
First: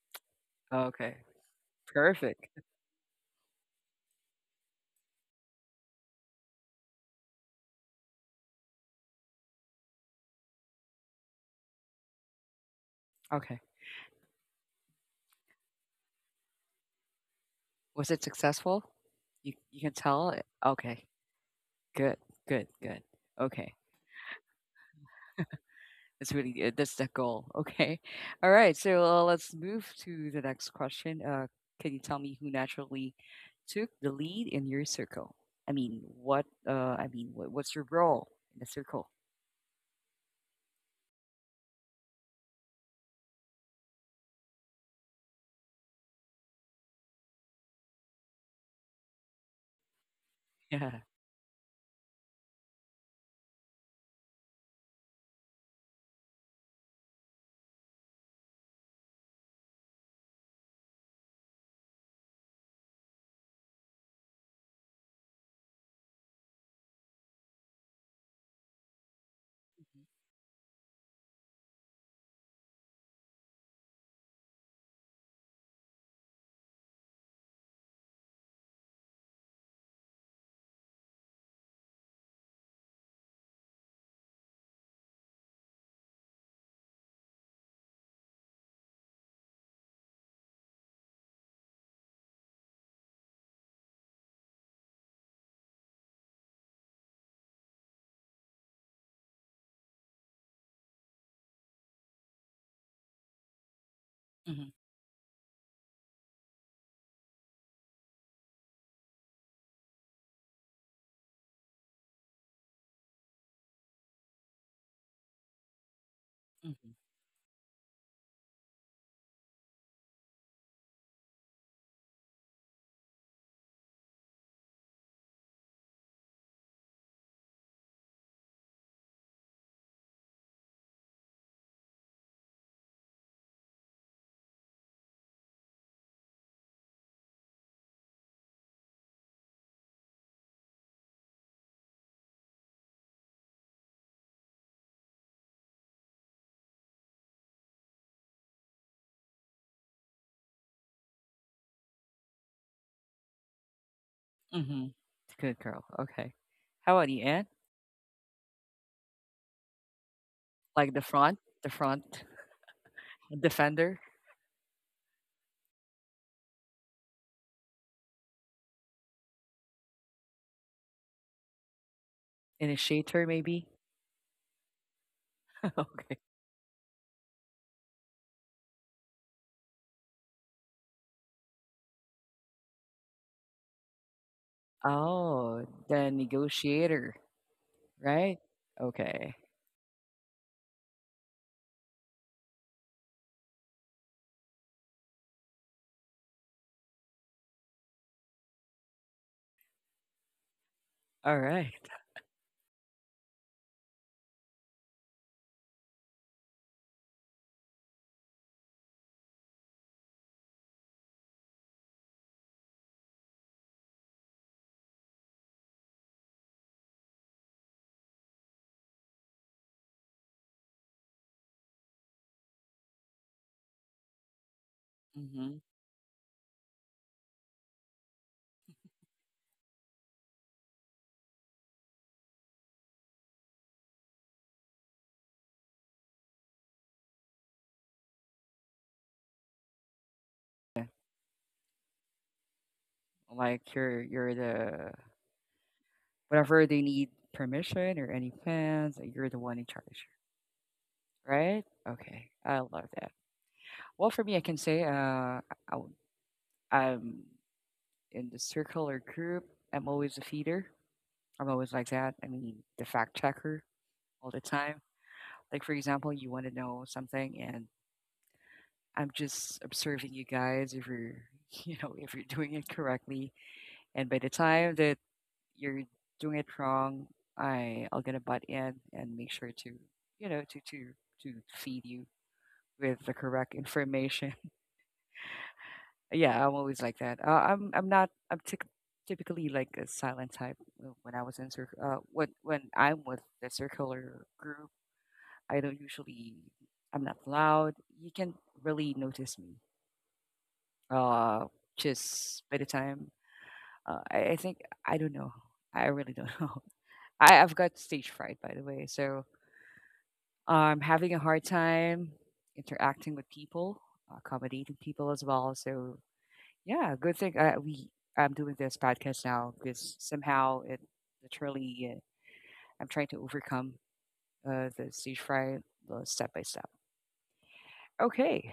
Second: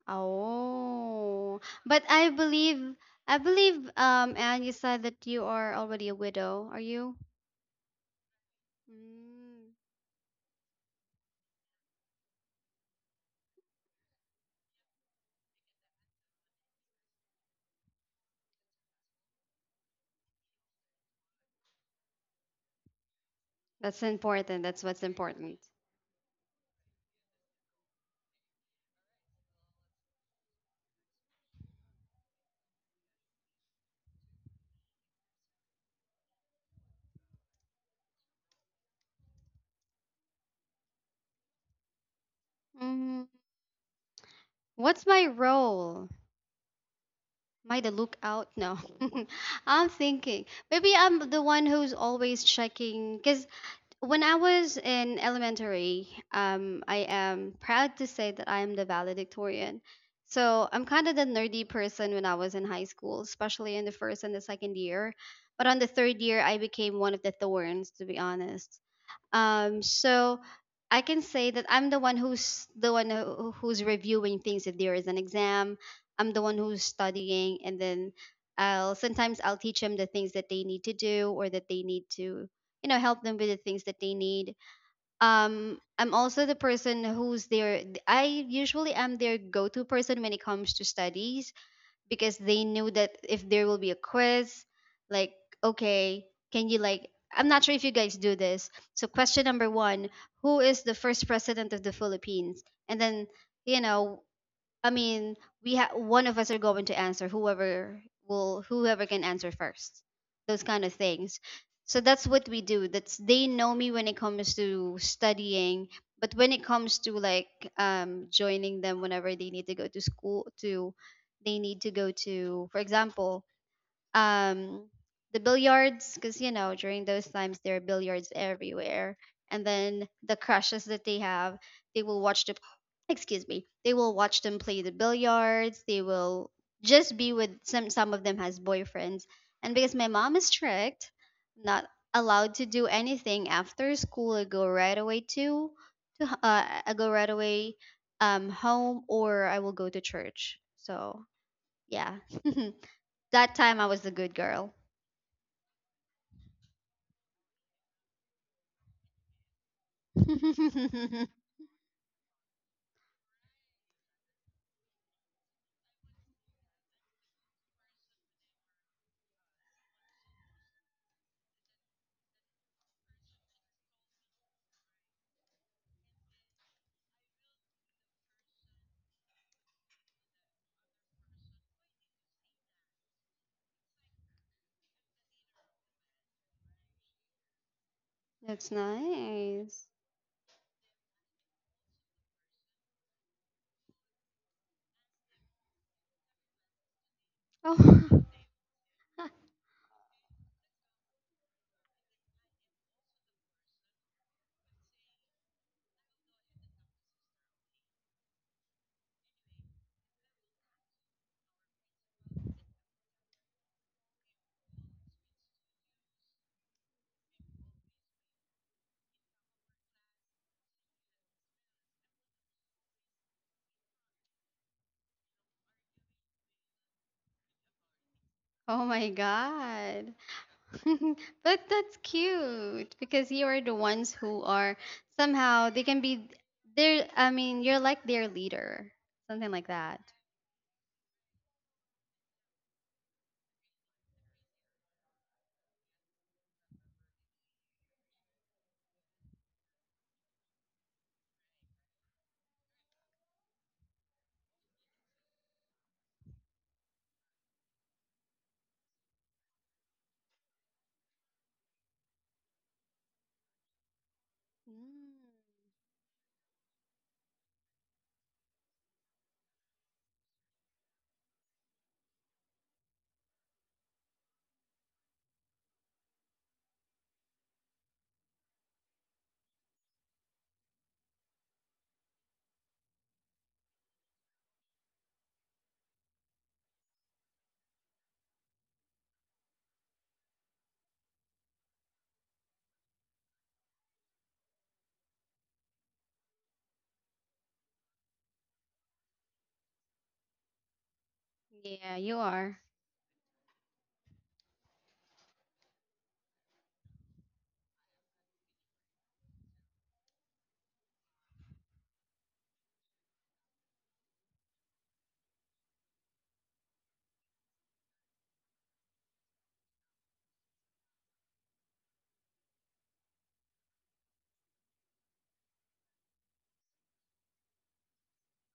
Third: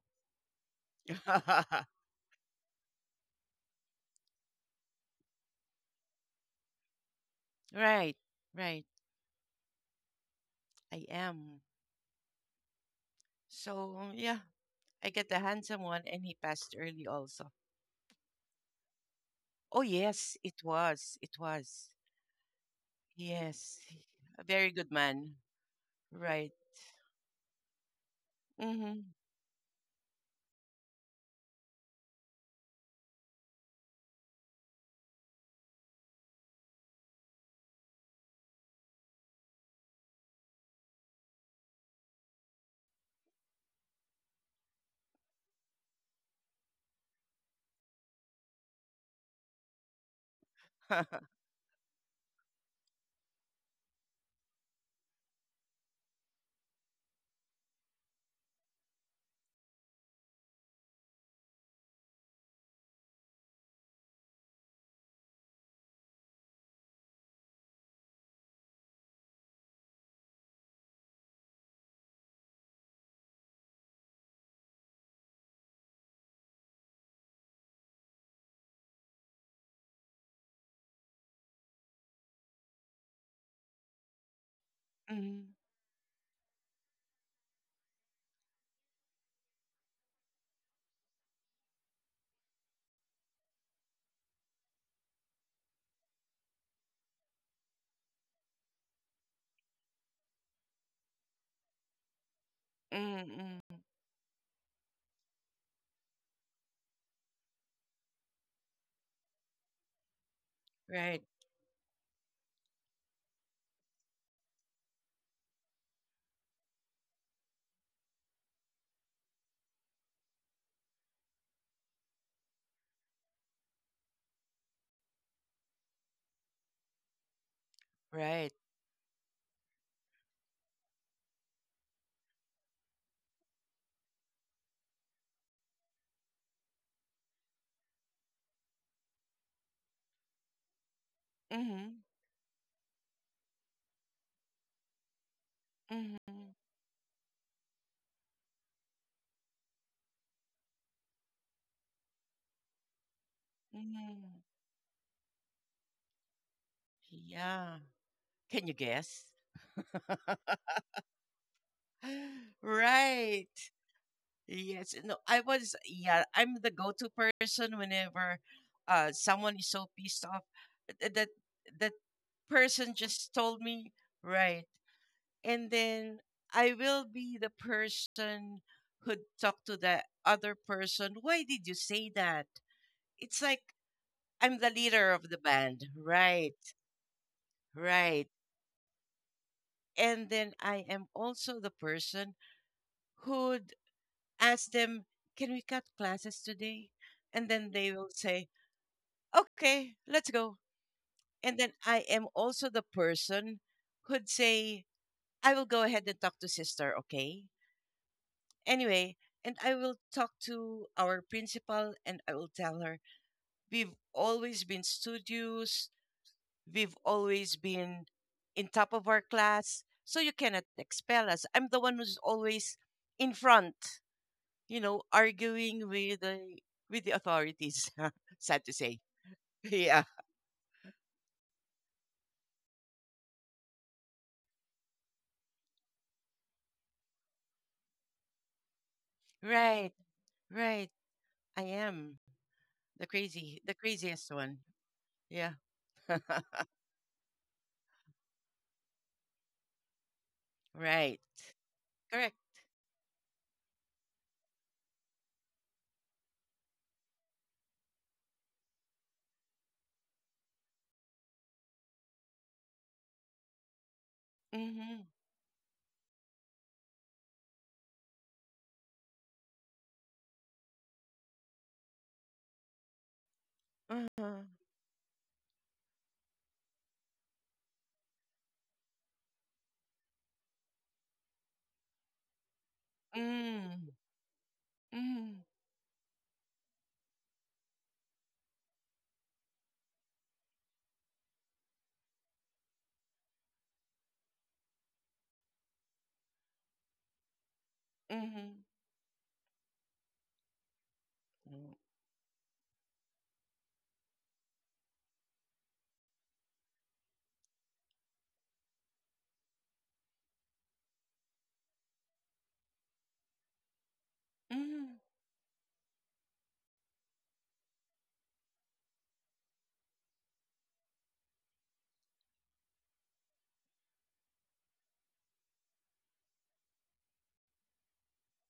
Speaker 1: Okay.
Speaker 3: Oh. But I
Speaker 1: Perfect.
Speaker 3: believe, I believe um and you said that you are already a widow, are you?
Speaker 2: right. Right.
Speaker 3: Mm.
Speaker 2: I am.
Speaker 1: Okay.
Speaker 2: So yeah. I get the handsome one, and he passed early also.
Speaker 1: Was it successful? You
Speaker 2: Oh,
Speaker 1: you can tell.
Speaker 2: yes,
Speaker 1: it-
Speaker 2: it
Speaker 1: Okay.
Speaker 2: was. It was.
Speaker 1: Good. Good. Good. Okay.
Speaker 2: Yes.
Speaker 3: That's
Speaker 2: A
Speaker 3: important.
Speaker 2: very
Speaker 3: That's
Speaker 2: good
Speaker 3: what's
Speaker 2: man.
Speaker 3: important.
Speaker 1: That's
Speaker 2: Right.
Speaker 1: really it. That's the goal. Okay. All right. So
Speaker 2: Mm-hmm.
Speaker 1: uh, let's move to the next question. Uh, can you tell me who naturally took the lead in your circle? I mean, what? Uh, I mean, what, what's your role in the circle?
Speaker 3: Mm. What's my role? Am I the lookout? No. I'm thinking. Maybe
Speaker 1: Yeah.
Speaker 3: I'm the one who's always checking. Because when I was in elementary, um, I am proud to say that I am the valedictorian. So I'm kind of the nerdy person when I was in high school, especially in the first and the second year. But on the third year, I became one of the thorns, to be honest. Um, so I can say that I'm the one who's the one who- who's reviewing things if there is an exam. I'm the one who's studying, and then I'll sometimes I'll teach them the things that they need to do, or that they need to, you know, help them with the things that they need.
Speaker 2: mm-hmm.
Speaker 3: Um, I'm also the person who's their, I usually am their go-to person when it comes to studies, because they knew that if there will be a quiz, like, okay, can you, like, I'm not sure if you guys do this. So, question number one, who is the first president of the Philippines? And then, you
Speaker 2: Mm-hmm.
Speaker 3: know,
Speaker 1: Mhm.
Speaker 3: I mean, we have one of us are going to answer, whoever will, whoever can answer first. Those kind of
Speaker 2: Right.
Speaker 3: things. So that's what we do. That's, they know me when it comes to studying, but when it
Speaker 1: Mhm.
Speaker 3: comes to like, um, joining them whenever they need to go to school to, they need to go to, for example, um, the billiards, because you know during those times there are billiards
Speaker 2: Right.
Speaker 3: everywhere, and then the crushes that they have, they will watch the, excuse me, they will watch them play the billiards. They will just be with some some of them has boyfriends. And because my mom is strict, not
Speaker 2: Mm-hmm.
Speaker 3: allowed to do anything after school, I go right away to, to h-
Speaker 2: Mm-hmm.
Speaker 3: uh, I go right away, um, home, or I will go to church. So yeah. That time I was the good
Speaker 2: Mm-hmm.
Speaker 3: girl.
Speaker 1: Mhm. Good girl. Okay. How about you, Anne?
Speaker 2: Yeah. Can you guess?
Speaker 1: Like the front, the front
Speaker 2: Right.
Speaker 1: defender,
Speaker 2: Yes, no, I was, yeah, I'm the go-to person whenever uh someone is so pissed off, th- that that person
Speaker 1: initiator,
Speaker 2: just told
Speaker 1: maybe.
Speaker 2: me, right. And
Speaker 1: Okay.
Speaker 2: then I will be the person who'd talk to the other person, why did you say that? It's like I'm the leader of the
Speaker 1: Oh,
Speaker 2: band,
Speaker 1: the
Speaker 2: right,
Speaker 1: negotiator,
Speaker 2: right.
Speaker 1: right?
Speaker 3: That's
Speaker 1: Okay.
Speaker 3: nice.
Speaker 2: And then I am also the person who'd ask them, can we cut classes today? And then they will
Speaker 3: Oh.
Speaker 2: say, okay, let's go.
Speaker 1: All
Speaker 2: And
Speaker 1: right.
Speaker 2: then I am also the person who'd say, I will go ahead and talk to sister, okay? Anyway, and I will talk to our principal and I will tell her, we've always been studious, we've always been in top of our class, so you cannot expel us. I'm the one who's always in front, you know,
Speaker 1: Mm-hmm.
Speaker 2: arguing with the with the authorities, sad to
Speaker 3: Oh
Speaker 2: say.
Speaker 3: my
Speaker 2: yeah.
Speaker 3: God. But that's cute, because you are the ones who are, somehow they can be there. I mean, you're like their leader, something like
Speaker 2: Right,
Speaker 3: that.
Speaker 2: right. I am. The crazy,
Speaker 1: Like
Speaker 2: the
Speaker 1: you're you're
Speaker 2: craziest one.
Speaker 1: the
Speaker 2: Yeah.
Speaker 1: whatever they need permission or any plans, you're the one in charge,
Speaker 2: right.
Speaker 1: right? Okay,
Speaker 2: Correct.
Speaker 1: I love that. Well, for me, I can say, uh, I, I'm in the circle or group. I'm always a feeder. I'm always like that. I mean, the fact checker all the time.
Speaker 2: Mm-hmm.
Speaker 3: Mm.
Speaker 1: Like for example, you want to know something, and I'm just observing you guys if you're, you know if you're doing it correctly. And by the
Speaker 2: Uh-huh.
Speaker 1: time that you're doing it wrong, I I'll gonna butt in and make sure to you know to to to feed you with the correct
Speaker 2: Mm.
Speaker 1: information.
Speaker 2: Mm.
Speaker 1: Yeah, I'm always like that. Uh, I'm I'm not I'm tyc- typically like a silent type. uh, When I was in cir- uh when when I'm with the circular group, I don't usually I'm not loud. You can
Speaker 2: Mm-hmm.
Speaker 1: really notice me. Uh,
Speaker 2: Mm.
Speaker 3: Yeah, you
Speaker 1: just
Speaker 3: are.
Speaker 1: by the time, uh, I, I think I don't know. I really don't know. I, I've got stage fright, by the way. So um, having a hard time interacting with people, accommodating
Speaker 2: Mm.
Speaker 1: people as well. So yeah, good thing I, we I'm doing this podcast now because somehow it literally, uh, I'm trying to overcome, uh, the stage fright, uh, step by step. Okay,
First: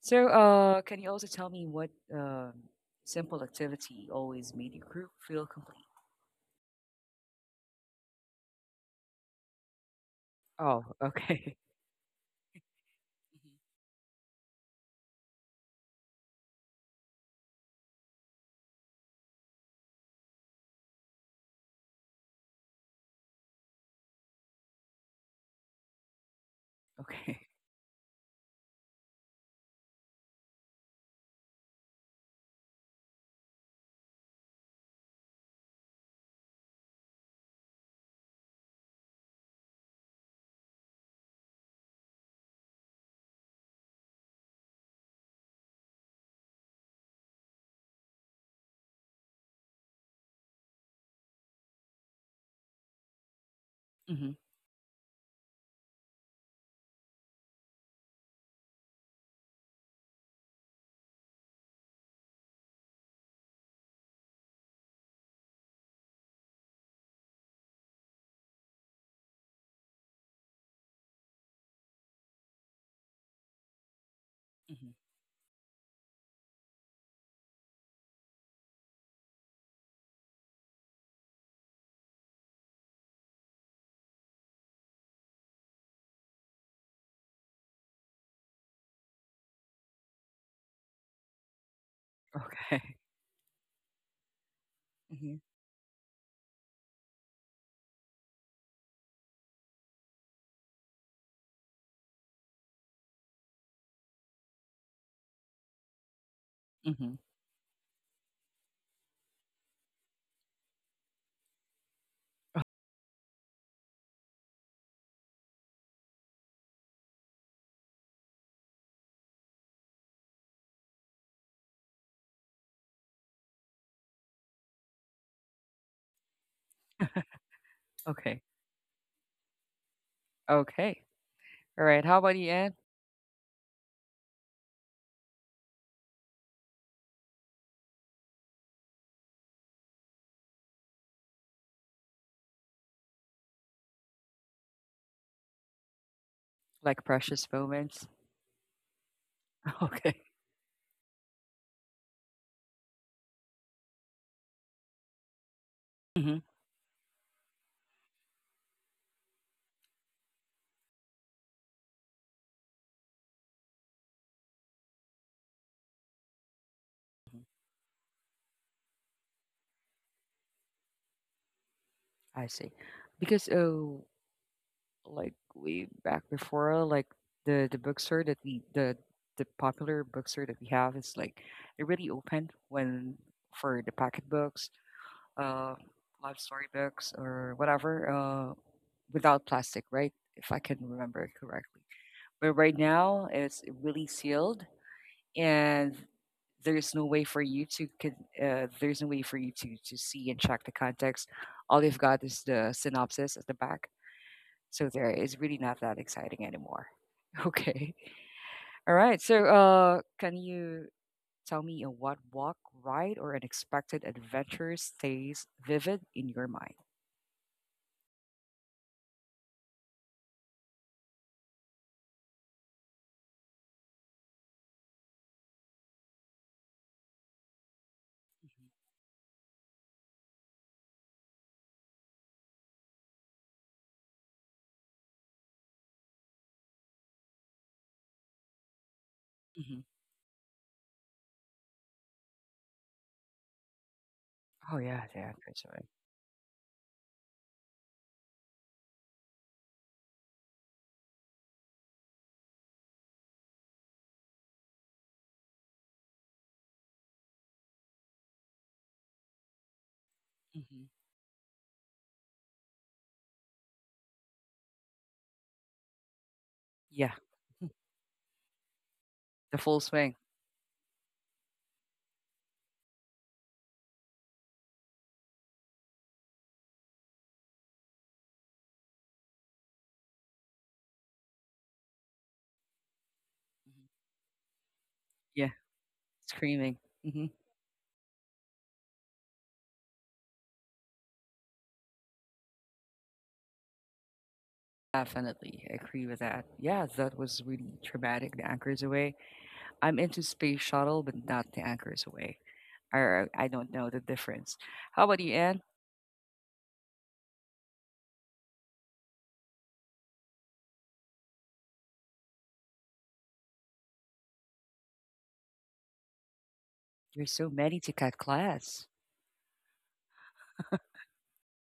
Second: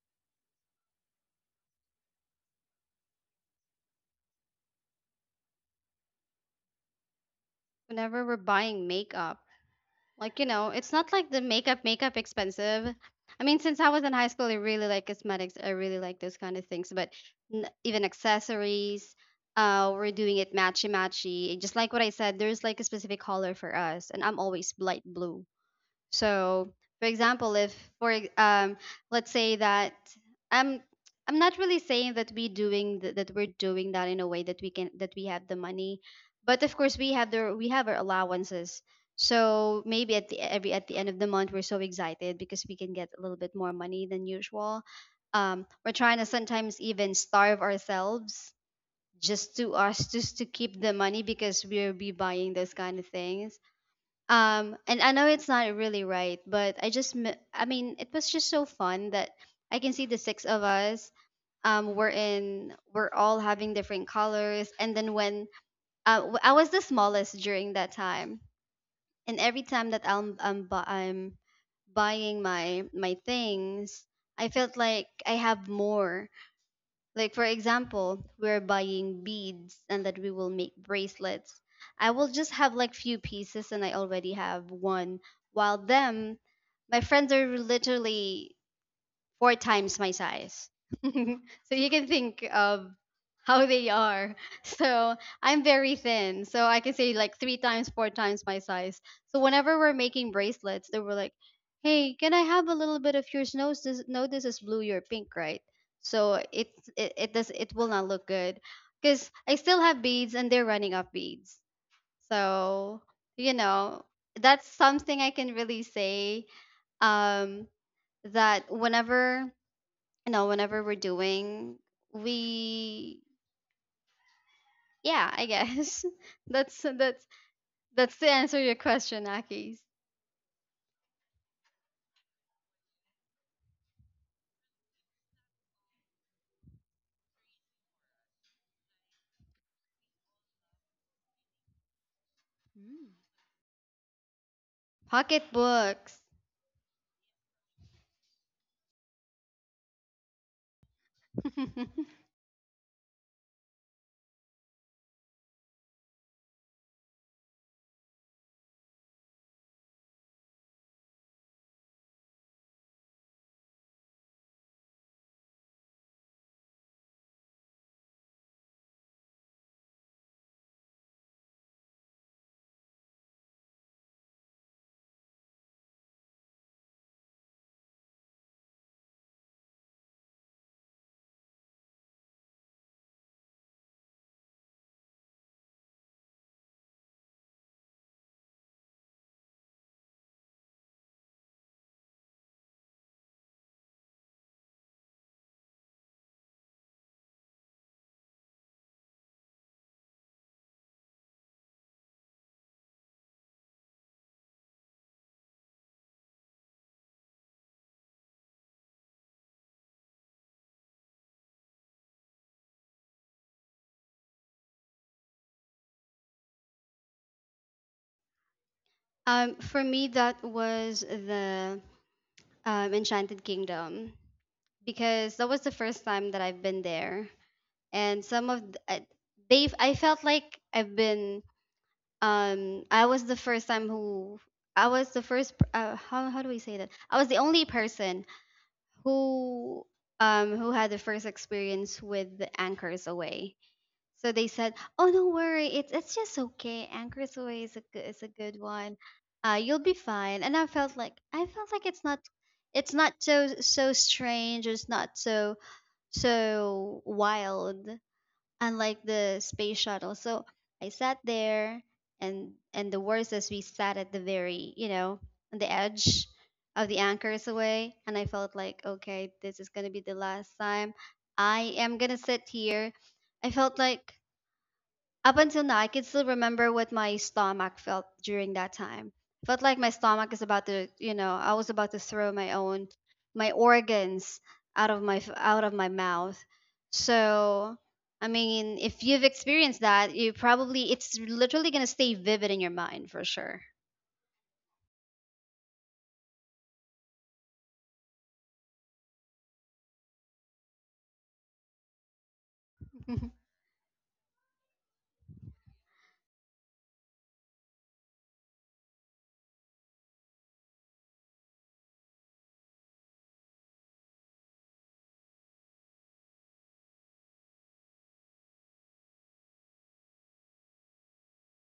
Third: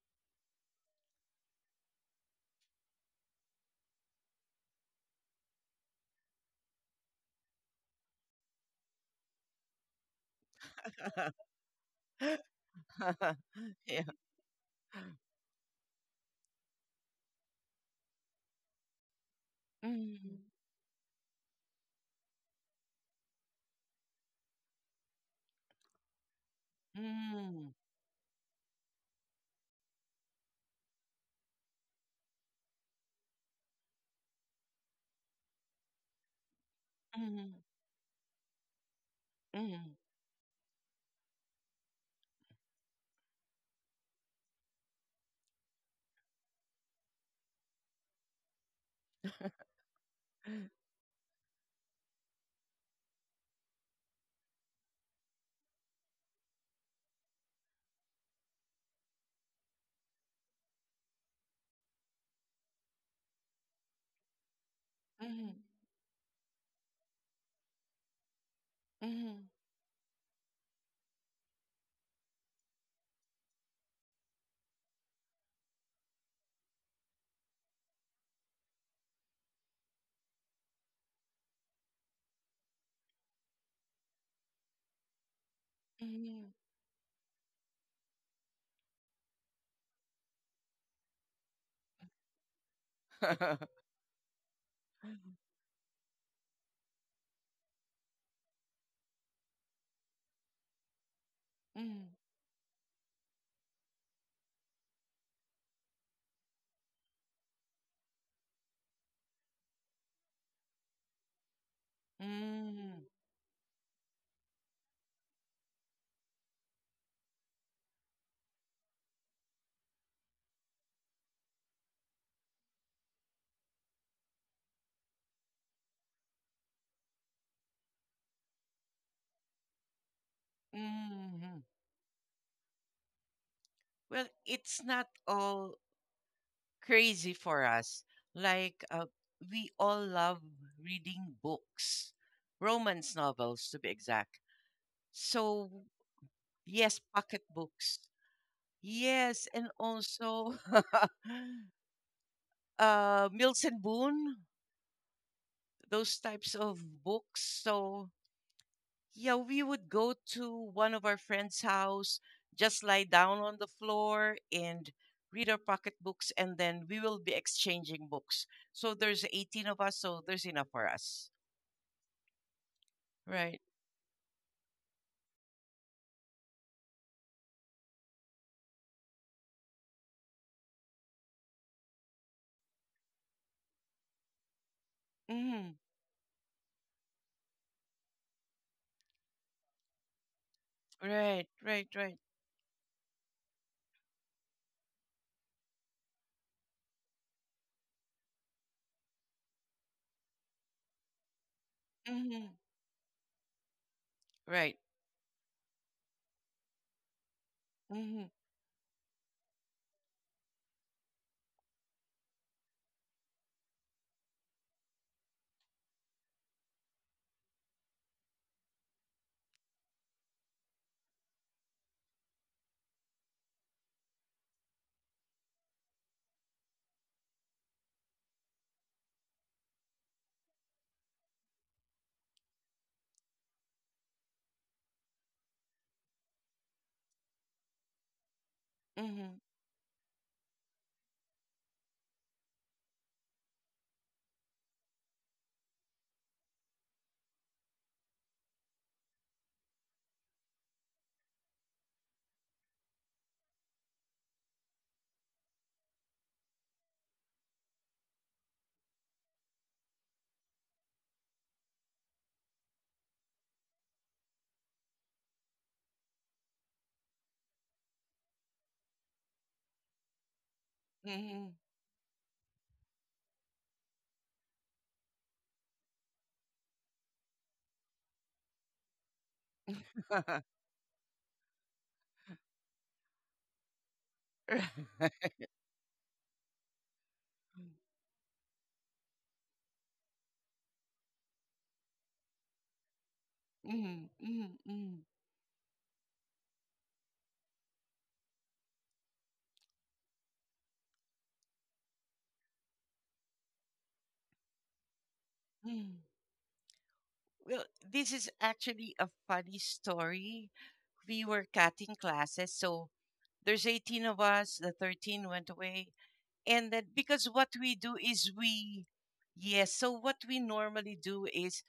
Speaker 1: so uh, can you also tell me what um, simple activity always made your group feel complete?
Speaker 3: Whenever we're buying makeup, like, you know,
Speaker 1: Oh,
Speaker 3: it's not like the
Speaker 1: okay.
Speaker 3: makeup makeup expensive. I mean, since I was
Speaker 2: yeah.
Speaker 3: in high school, I really like cosmetics. I really like those kind of things, but n- even accessories, uh, we're doing
Speaker 2: Mm.
Speaker 3: it matchy matchy. Just like what I said, there's like a specific color for us, and I'm always light blue. So, for
Speaker 1: Okay.
Speaker 3: example,
Speaker 2: Mm.
Speaker 3: if for ex- um, let's say that I'm I'm not really saying that we doing th- that we're doing that in a way that we can, that we have the money, but of course we have the,
Speaker 2: Mm.
Speaker 3: we have our allowances. So
Speaker 2: Mm.
Speaker 3: maybe at the every at the end of the month we're so excited because we can get a little bit more money than usual. Um, we're trying to sometimes even starve ourselves just to us just to keep the money, because we'll be buying those kind of things.
Speaker 1: Hmm.
Speaker 3: Um, and I know it's not really right, but I just, m- I mean, it was just so fun that I can see the six of us. Um, we're in, we're all having different colors. And then when
Speaker 2: Mm.
Speaker 3: uh, w- I was the smallest during that time, and
Speaker 2: Mm.
Speaker 3: every time that I'm, I'm, bu- I'm buying my my things, I felt like I have more, like for example, we're buying beads and that we will make bracelets. I will just have like few pieces and I already have one. While them,
Speaker 2: Mm.
Speaker 3: my friends are literally four times my size. So you can
Speaker 1: Hmm.
Speaker 3: think
Speaker 1: Okay.
Speaker 3: of how they are. So
Speaker 1: Hmm.
Speaker 3: I'm very thin. So I can say like three times, four times my size. So whenever we're making bracelets, they were like,
Speaker 2: Mm.
Speaker 3: "Hey, can I have a little bit of yours? No, this, no, this is blue. You're pink, right? So it it,
Speaker 1: Hmm.
Speaker 3: it does it will not look good, because I still have beads and they're running up beads." So,
Speaker 2: Mm.
Speaker 3: you know, that's something I can really say, um, that whenever, you know, whenever we're doing, we, yeah, I guess that's, that's that's to
Speaker 1: Okay.
Speaker 3: answer your question, Akis.
Speaker 1: Okay.
Speaker 2: Mm.
Speaker 1: All right. How about the end?
Speaker 2: Well, it's not all crazy for us. Like, uh, we all love reading books, romance novels to be exact. So
Speaker 3: Pocketbooks.
Speaker 1: Like
Speaker 2: yes, pocket
Speaker 1: precious
Speaker 2: books.
Speaker 1: moments?
Speaker 2: Yes, and
Speaker 1: Okay.
Speaker 2: also uh, Milton Boone, those
Speaker 1: Hmm.
Speaker 2: types of books. So yeah, we would go to one of our friends' house, just lie down on the floor and read our pocketbooks, and then we will be exchanging books. So there's eighteen of us, so there's enough for us.
Speaker 1: I see. Because,
Speaker 2: Right.
Speaker 1: oh, like way back before, like the the bookstore that we the the popular bookstore that we have is like it really open when, for the packet books, uh,
Speaker 2: Mm-hmm.
Speaker 1: love story books or whatever, uh, without plastic, right? If I can remember it
Speaker 2: Right,
Speaker 1: correctly.
Speaker 2: right, right.
Speaker 1: But right now, it's really sealed, and there's no way for you to con- uh, there's no way for you to to see and check the context. All you've got is
Speaker 2: Mm-hmm.
Speaker 1: the synopsis at the back,
Speaker 2: Right.
Speaker 1: so there is really not that exciting anymore. Okay.
Speaker 2: Mm-hmm.
Speaker 1: All right, so uh can you tell me a what walk, ride, or unexpected adventure stays vivid in your mind?
Speaker 3: Um, for me that was the, um, Enchanted Kingdom, because that was the first time that I've been there. And some of th- I- they've I felt like I've been, um, I was the first time who, I was the first p- uh, how, how do we say that, I was the only person
Speaker 2: Mm-hmm.
Speaker 1: Hmm.
Speaker 3: who, um, who had the first experience with the Anchors Away. So they said,
Speaker 1: Oh, yeah,
Speaker 3: "Oh
Speaker 1: yeah,
Speaker 3: don't
Speaker 1: that's
Speaker 3: worry,
Speaker 1: right.
Speaker 3: it's it's just okay, Anchors Away is a good, is a good one, uh, you'll be fine." And I felt like, I felt like it's not, it's not so, so strange, it's not so, so wild, unlike the space shuttle. So
Speaker 1: Hmm.
Speaker 3: I sat there, and and the worst is we sat at the very, you know, on the edge of the
Speaker 1: Yeah.
Speaker 3: Anchors Away, and I felt like, okay,
Speaker 1: The
Speaker 3: this is
Speaker 1: full
Speaker 3: gonna be
Speaker 1: swing.
Speaker 3: the last time
Speaker 2: Mm-hmm.
Speaker 3: I am gonna sit here. I felt like, up until now, I can still remember what my stomach felt during that time. Felt like my stomach is about to, you know, I was about to throw my own, my
Speaker 1: Hmm.
Speaker 3: organs
Speaker 2: Right.
Speaker 3: out of my
Speaker 2: Mm.
Speaker 1: Yeah.
Speaker 3: out of my mouth.
Speaker 1: Screaming. Mm-hmm.
Speaker 3: So, I mean, if you've experienced that, you probably, it's literally gonna stay vivid in your mind for sure.
Speaker 2: Mm-hmm. Mm-hmm.
Speaker 1: Definitely agree with that. Yeah, that was really traumatic. The anchors away. I'm into space shuttle, but not the anchors away. Or I don't know the difference. How about you, Anne?
Speaker 2: Mm-hmm. Well, this is actually a funny story. We were cutting classes, so there's eighteen of us, the thirteen went away. And then, because
Speaker 1: There's so
Speaker 2: what we
Speaker 1: many to
Speaker 2: do
Speaker 1: cut
Speaker 2: is
Speaker 1: class.
Speaker 2: we yes, so what we normally do is,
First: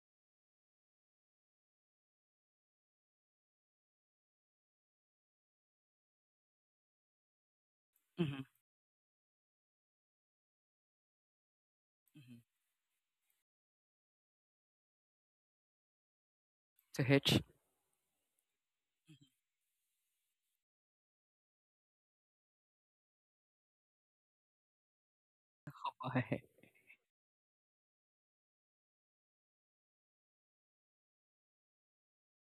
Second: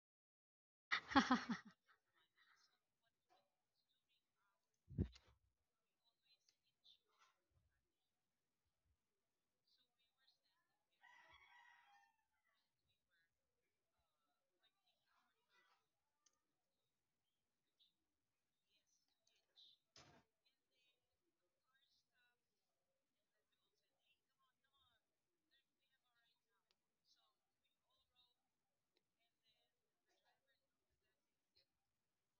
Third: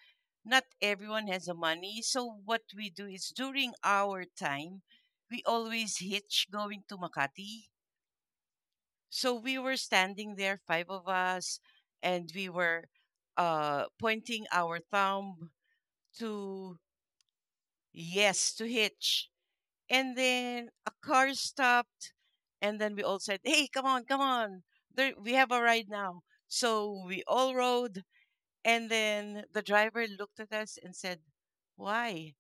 Speaker 2: not everyone has the money. So what we do is, during our time, we always hitch going to Makati.
Speaker 1: Hmm.
Speaker 2: So we were standing there, five of us, and
Speaker 1: Hmm.
Speaker 2: we were uh, pointing our thumb to.
Speaker 1: To hitch.
Speaker 2: Yes, to hitch. And then a car stopped, and then we all said, "Hey, come on, come on! There, we have a ride now." So we all rode, and then the driver looked at us and said, "Why?"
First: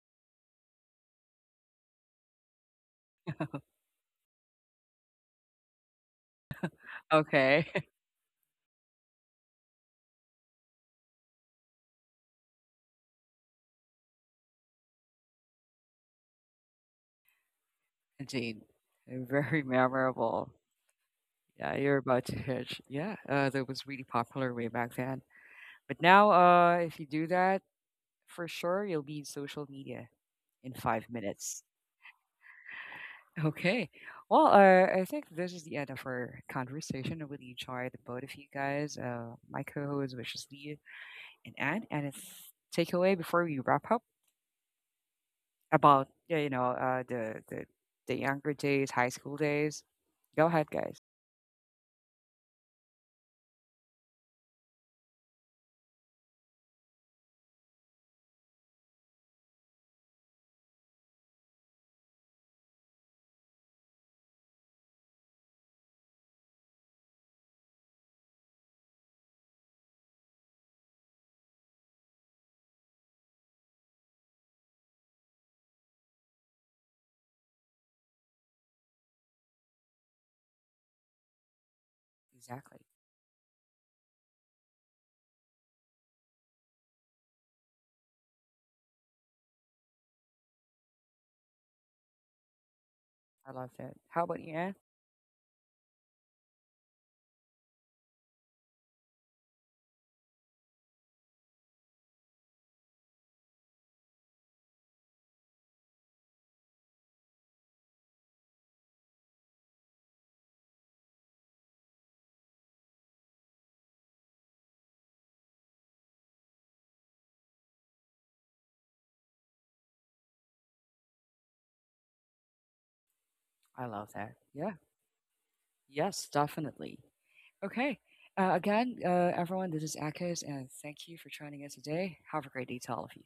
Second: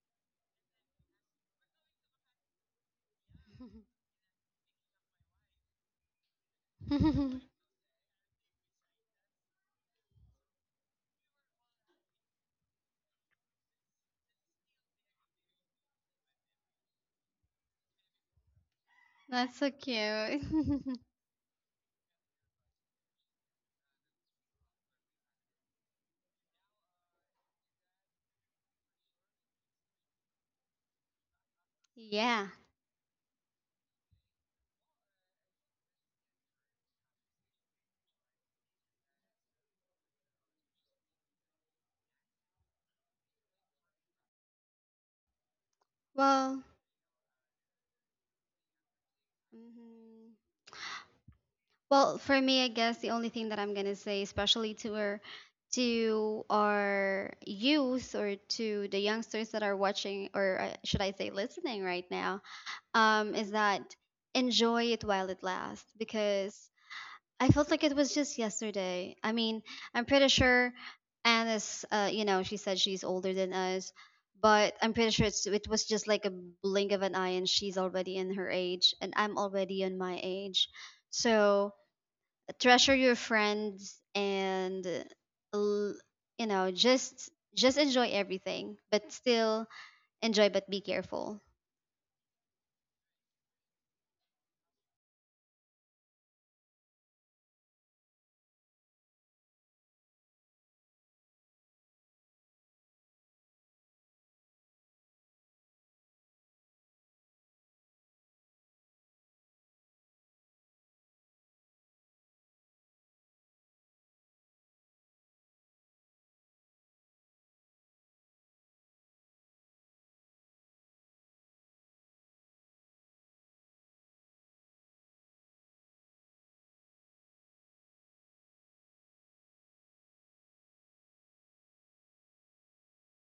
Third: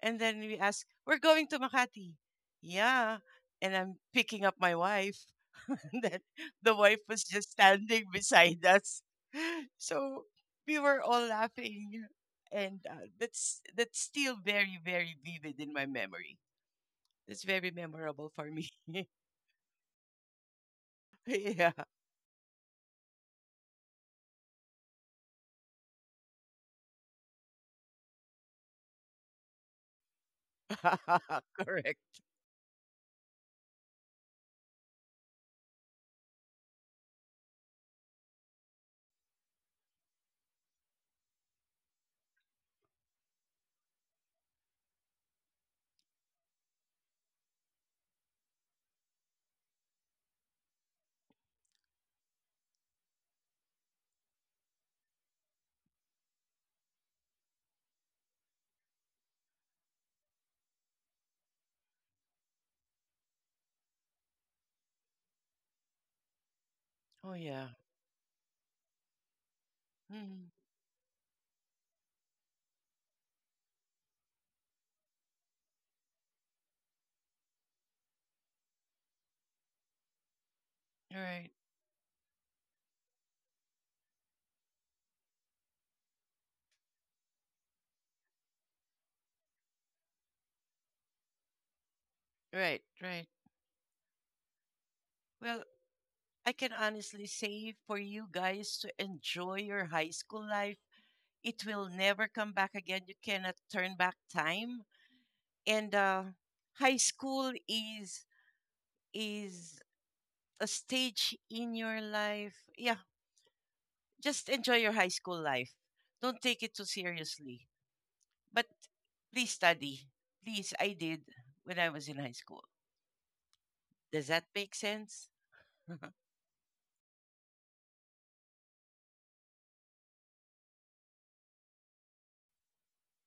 Speaker 2: And then we ask, we're going to Makati. Yeah. And I'm picking up my wife. And then the wife was just
Speaker 1: Okay.
Speaker 2: standing beside us. So we were all laughing. And uh, that's that's still very, very vivid in my memory. That's very memorable for
Speaker 1: Indeed.
Speaker 2: me.
Speaker 3: That's
Speaker 1: Very
Speaker 3: so cute.
Speaker 1: memorable.
Speaker 2: yeah.
Speaker 1: Yeah, you're about to hitch. Yeah, uh, that was really popular way back then. But now, uh, if you do that, for sure you'll be in social media in five minutes.
Speaker 2: Correct.
Speaker 3: Yeah.
Speaker 1: Okay. Well, uh, I think this is the end of our conversation. I really enjoyed the both of you guys, uh, my co-host, which is Leah and Anne. And it's takeaway before we wrap up about, yeah, you
Speaker 3: Well,
Speaker 1: know, uh, the the the younger days, high school days.
Speaker 3: mhm.
Speaker 1: Go ahead, guys.
Speaker 3: Well, for me, I guess the only thing that I'm gonna say, especially to our, to our youth, or to the youngsters that are watching, or uh, should I say listening right now, um, is that enjoy it while it lasts, because
Speaker 2: Oh,
Speaker 3: I
Speaker 2: yeah.
Speaker 3: felt like it was just yesterday. I mean, I'm pretty
Speaker 2: Mm,
Speaker 3: sure Anna's, uh, you know, she said she's older than us, but I'm pretty sure it's, it was just like a blink of an eye, and she's already in her age, and I'm already in my age.
Speaker 2: right,
Speaker 3: So
Speaker 1: Exactly.
Speaker 3: treasure your friends and l- you know, just just enjoy everything, but still, enjoy but be careful.
Speaker 2: right, right.
Speaker 1: I love that. How about you, Anne?
Speaker 2: Well, I can honestly say for you guys to enjoy your high school life, it will never come back again. You cannot turn back time. And uh, high school is is a stage in your life. Yeah, just enjoy your high school life. Don't take it too seriously. But please study. Please, I did when I was in high school.
Speaker 1: I love
Speaker 2: Does
Speaker 1: that.
Speaker 2: that make
Speaker 1: Yeah.
Speaker 2: sense?
Speaker 1: Yes, definitely. Okay. Uh, again, uh, everyone, this is Akis, and thank you for joining us today. Have a great day to all of you.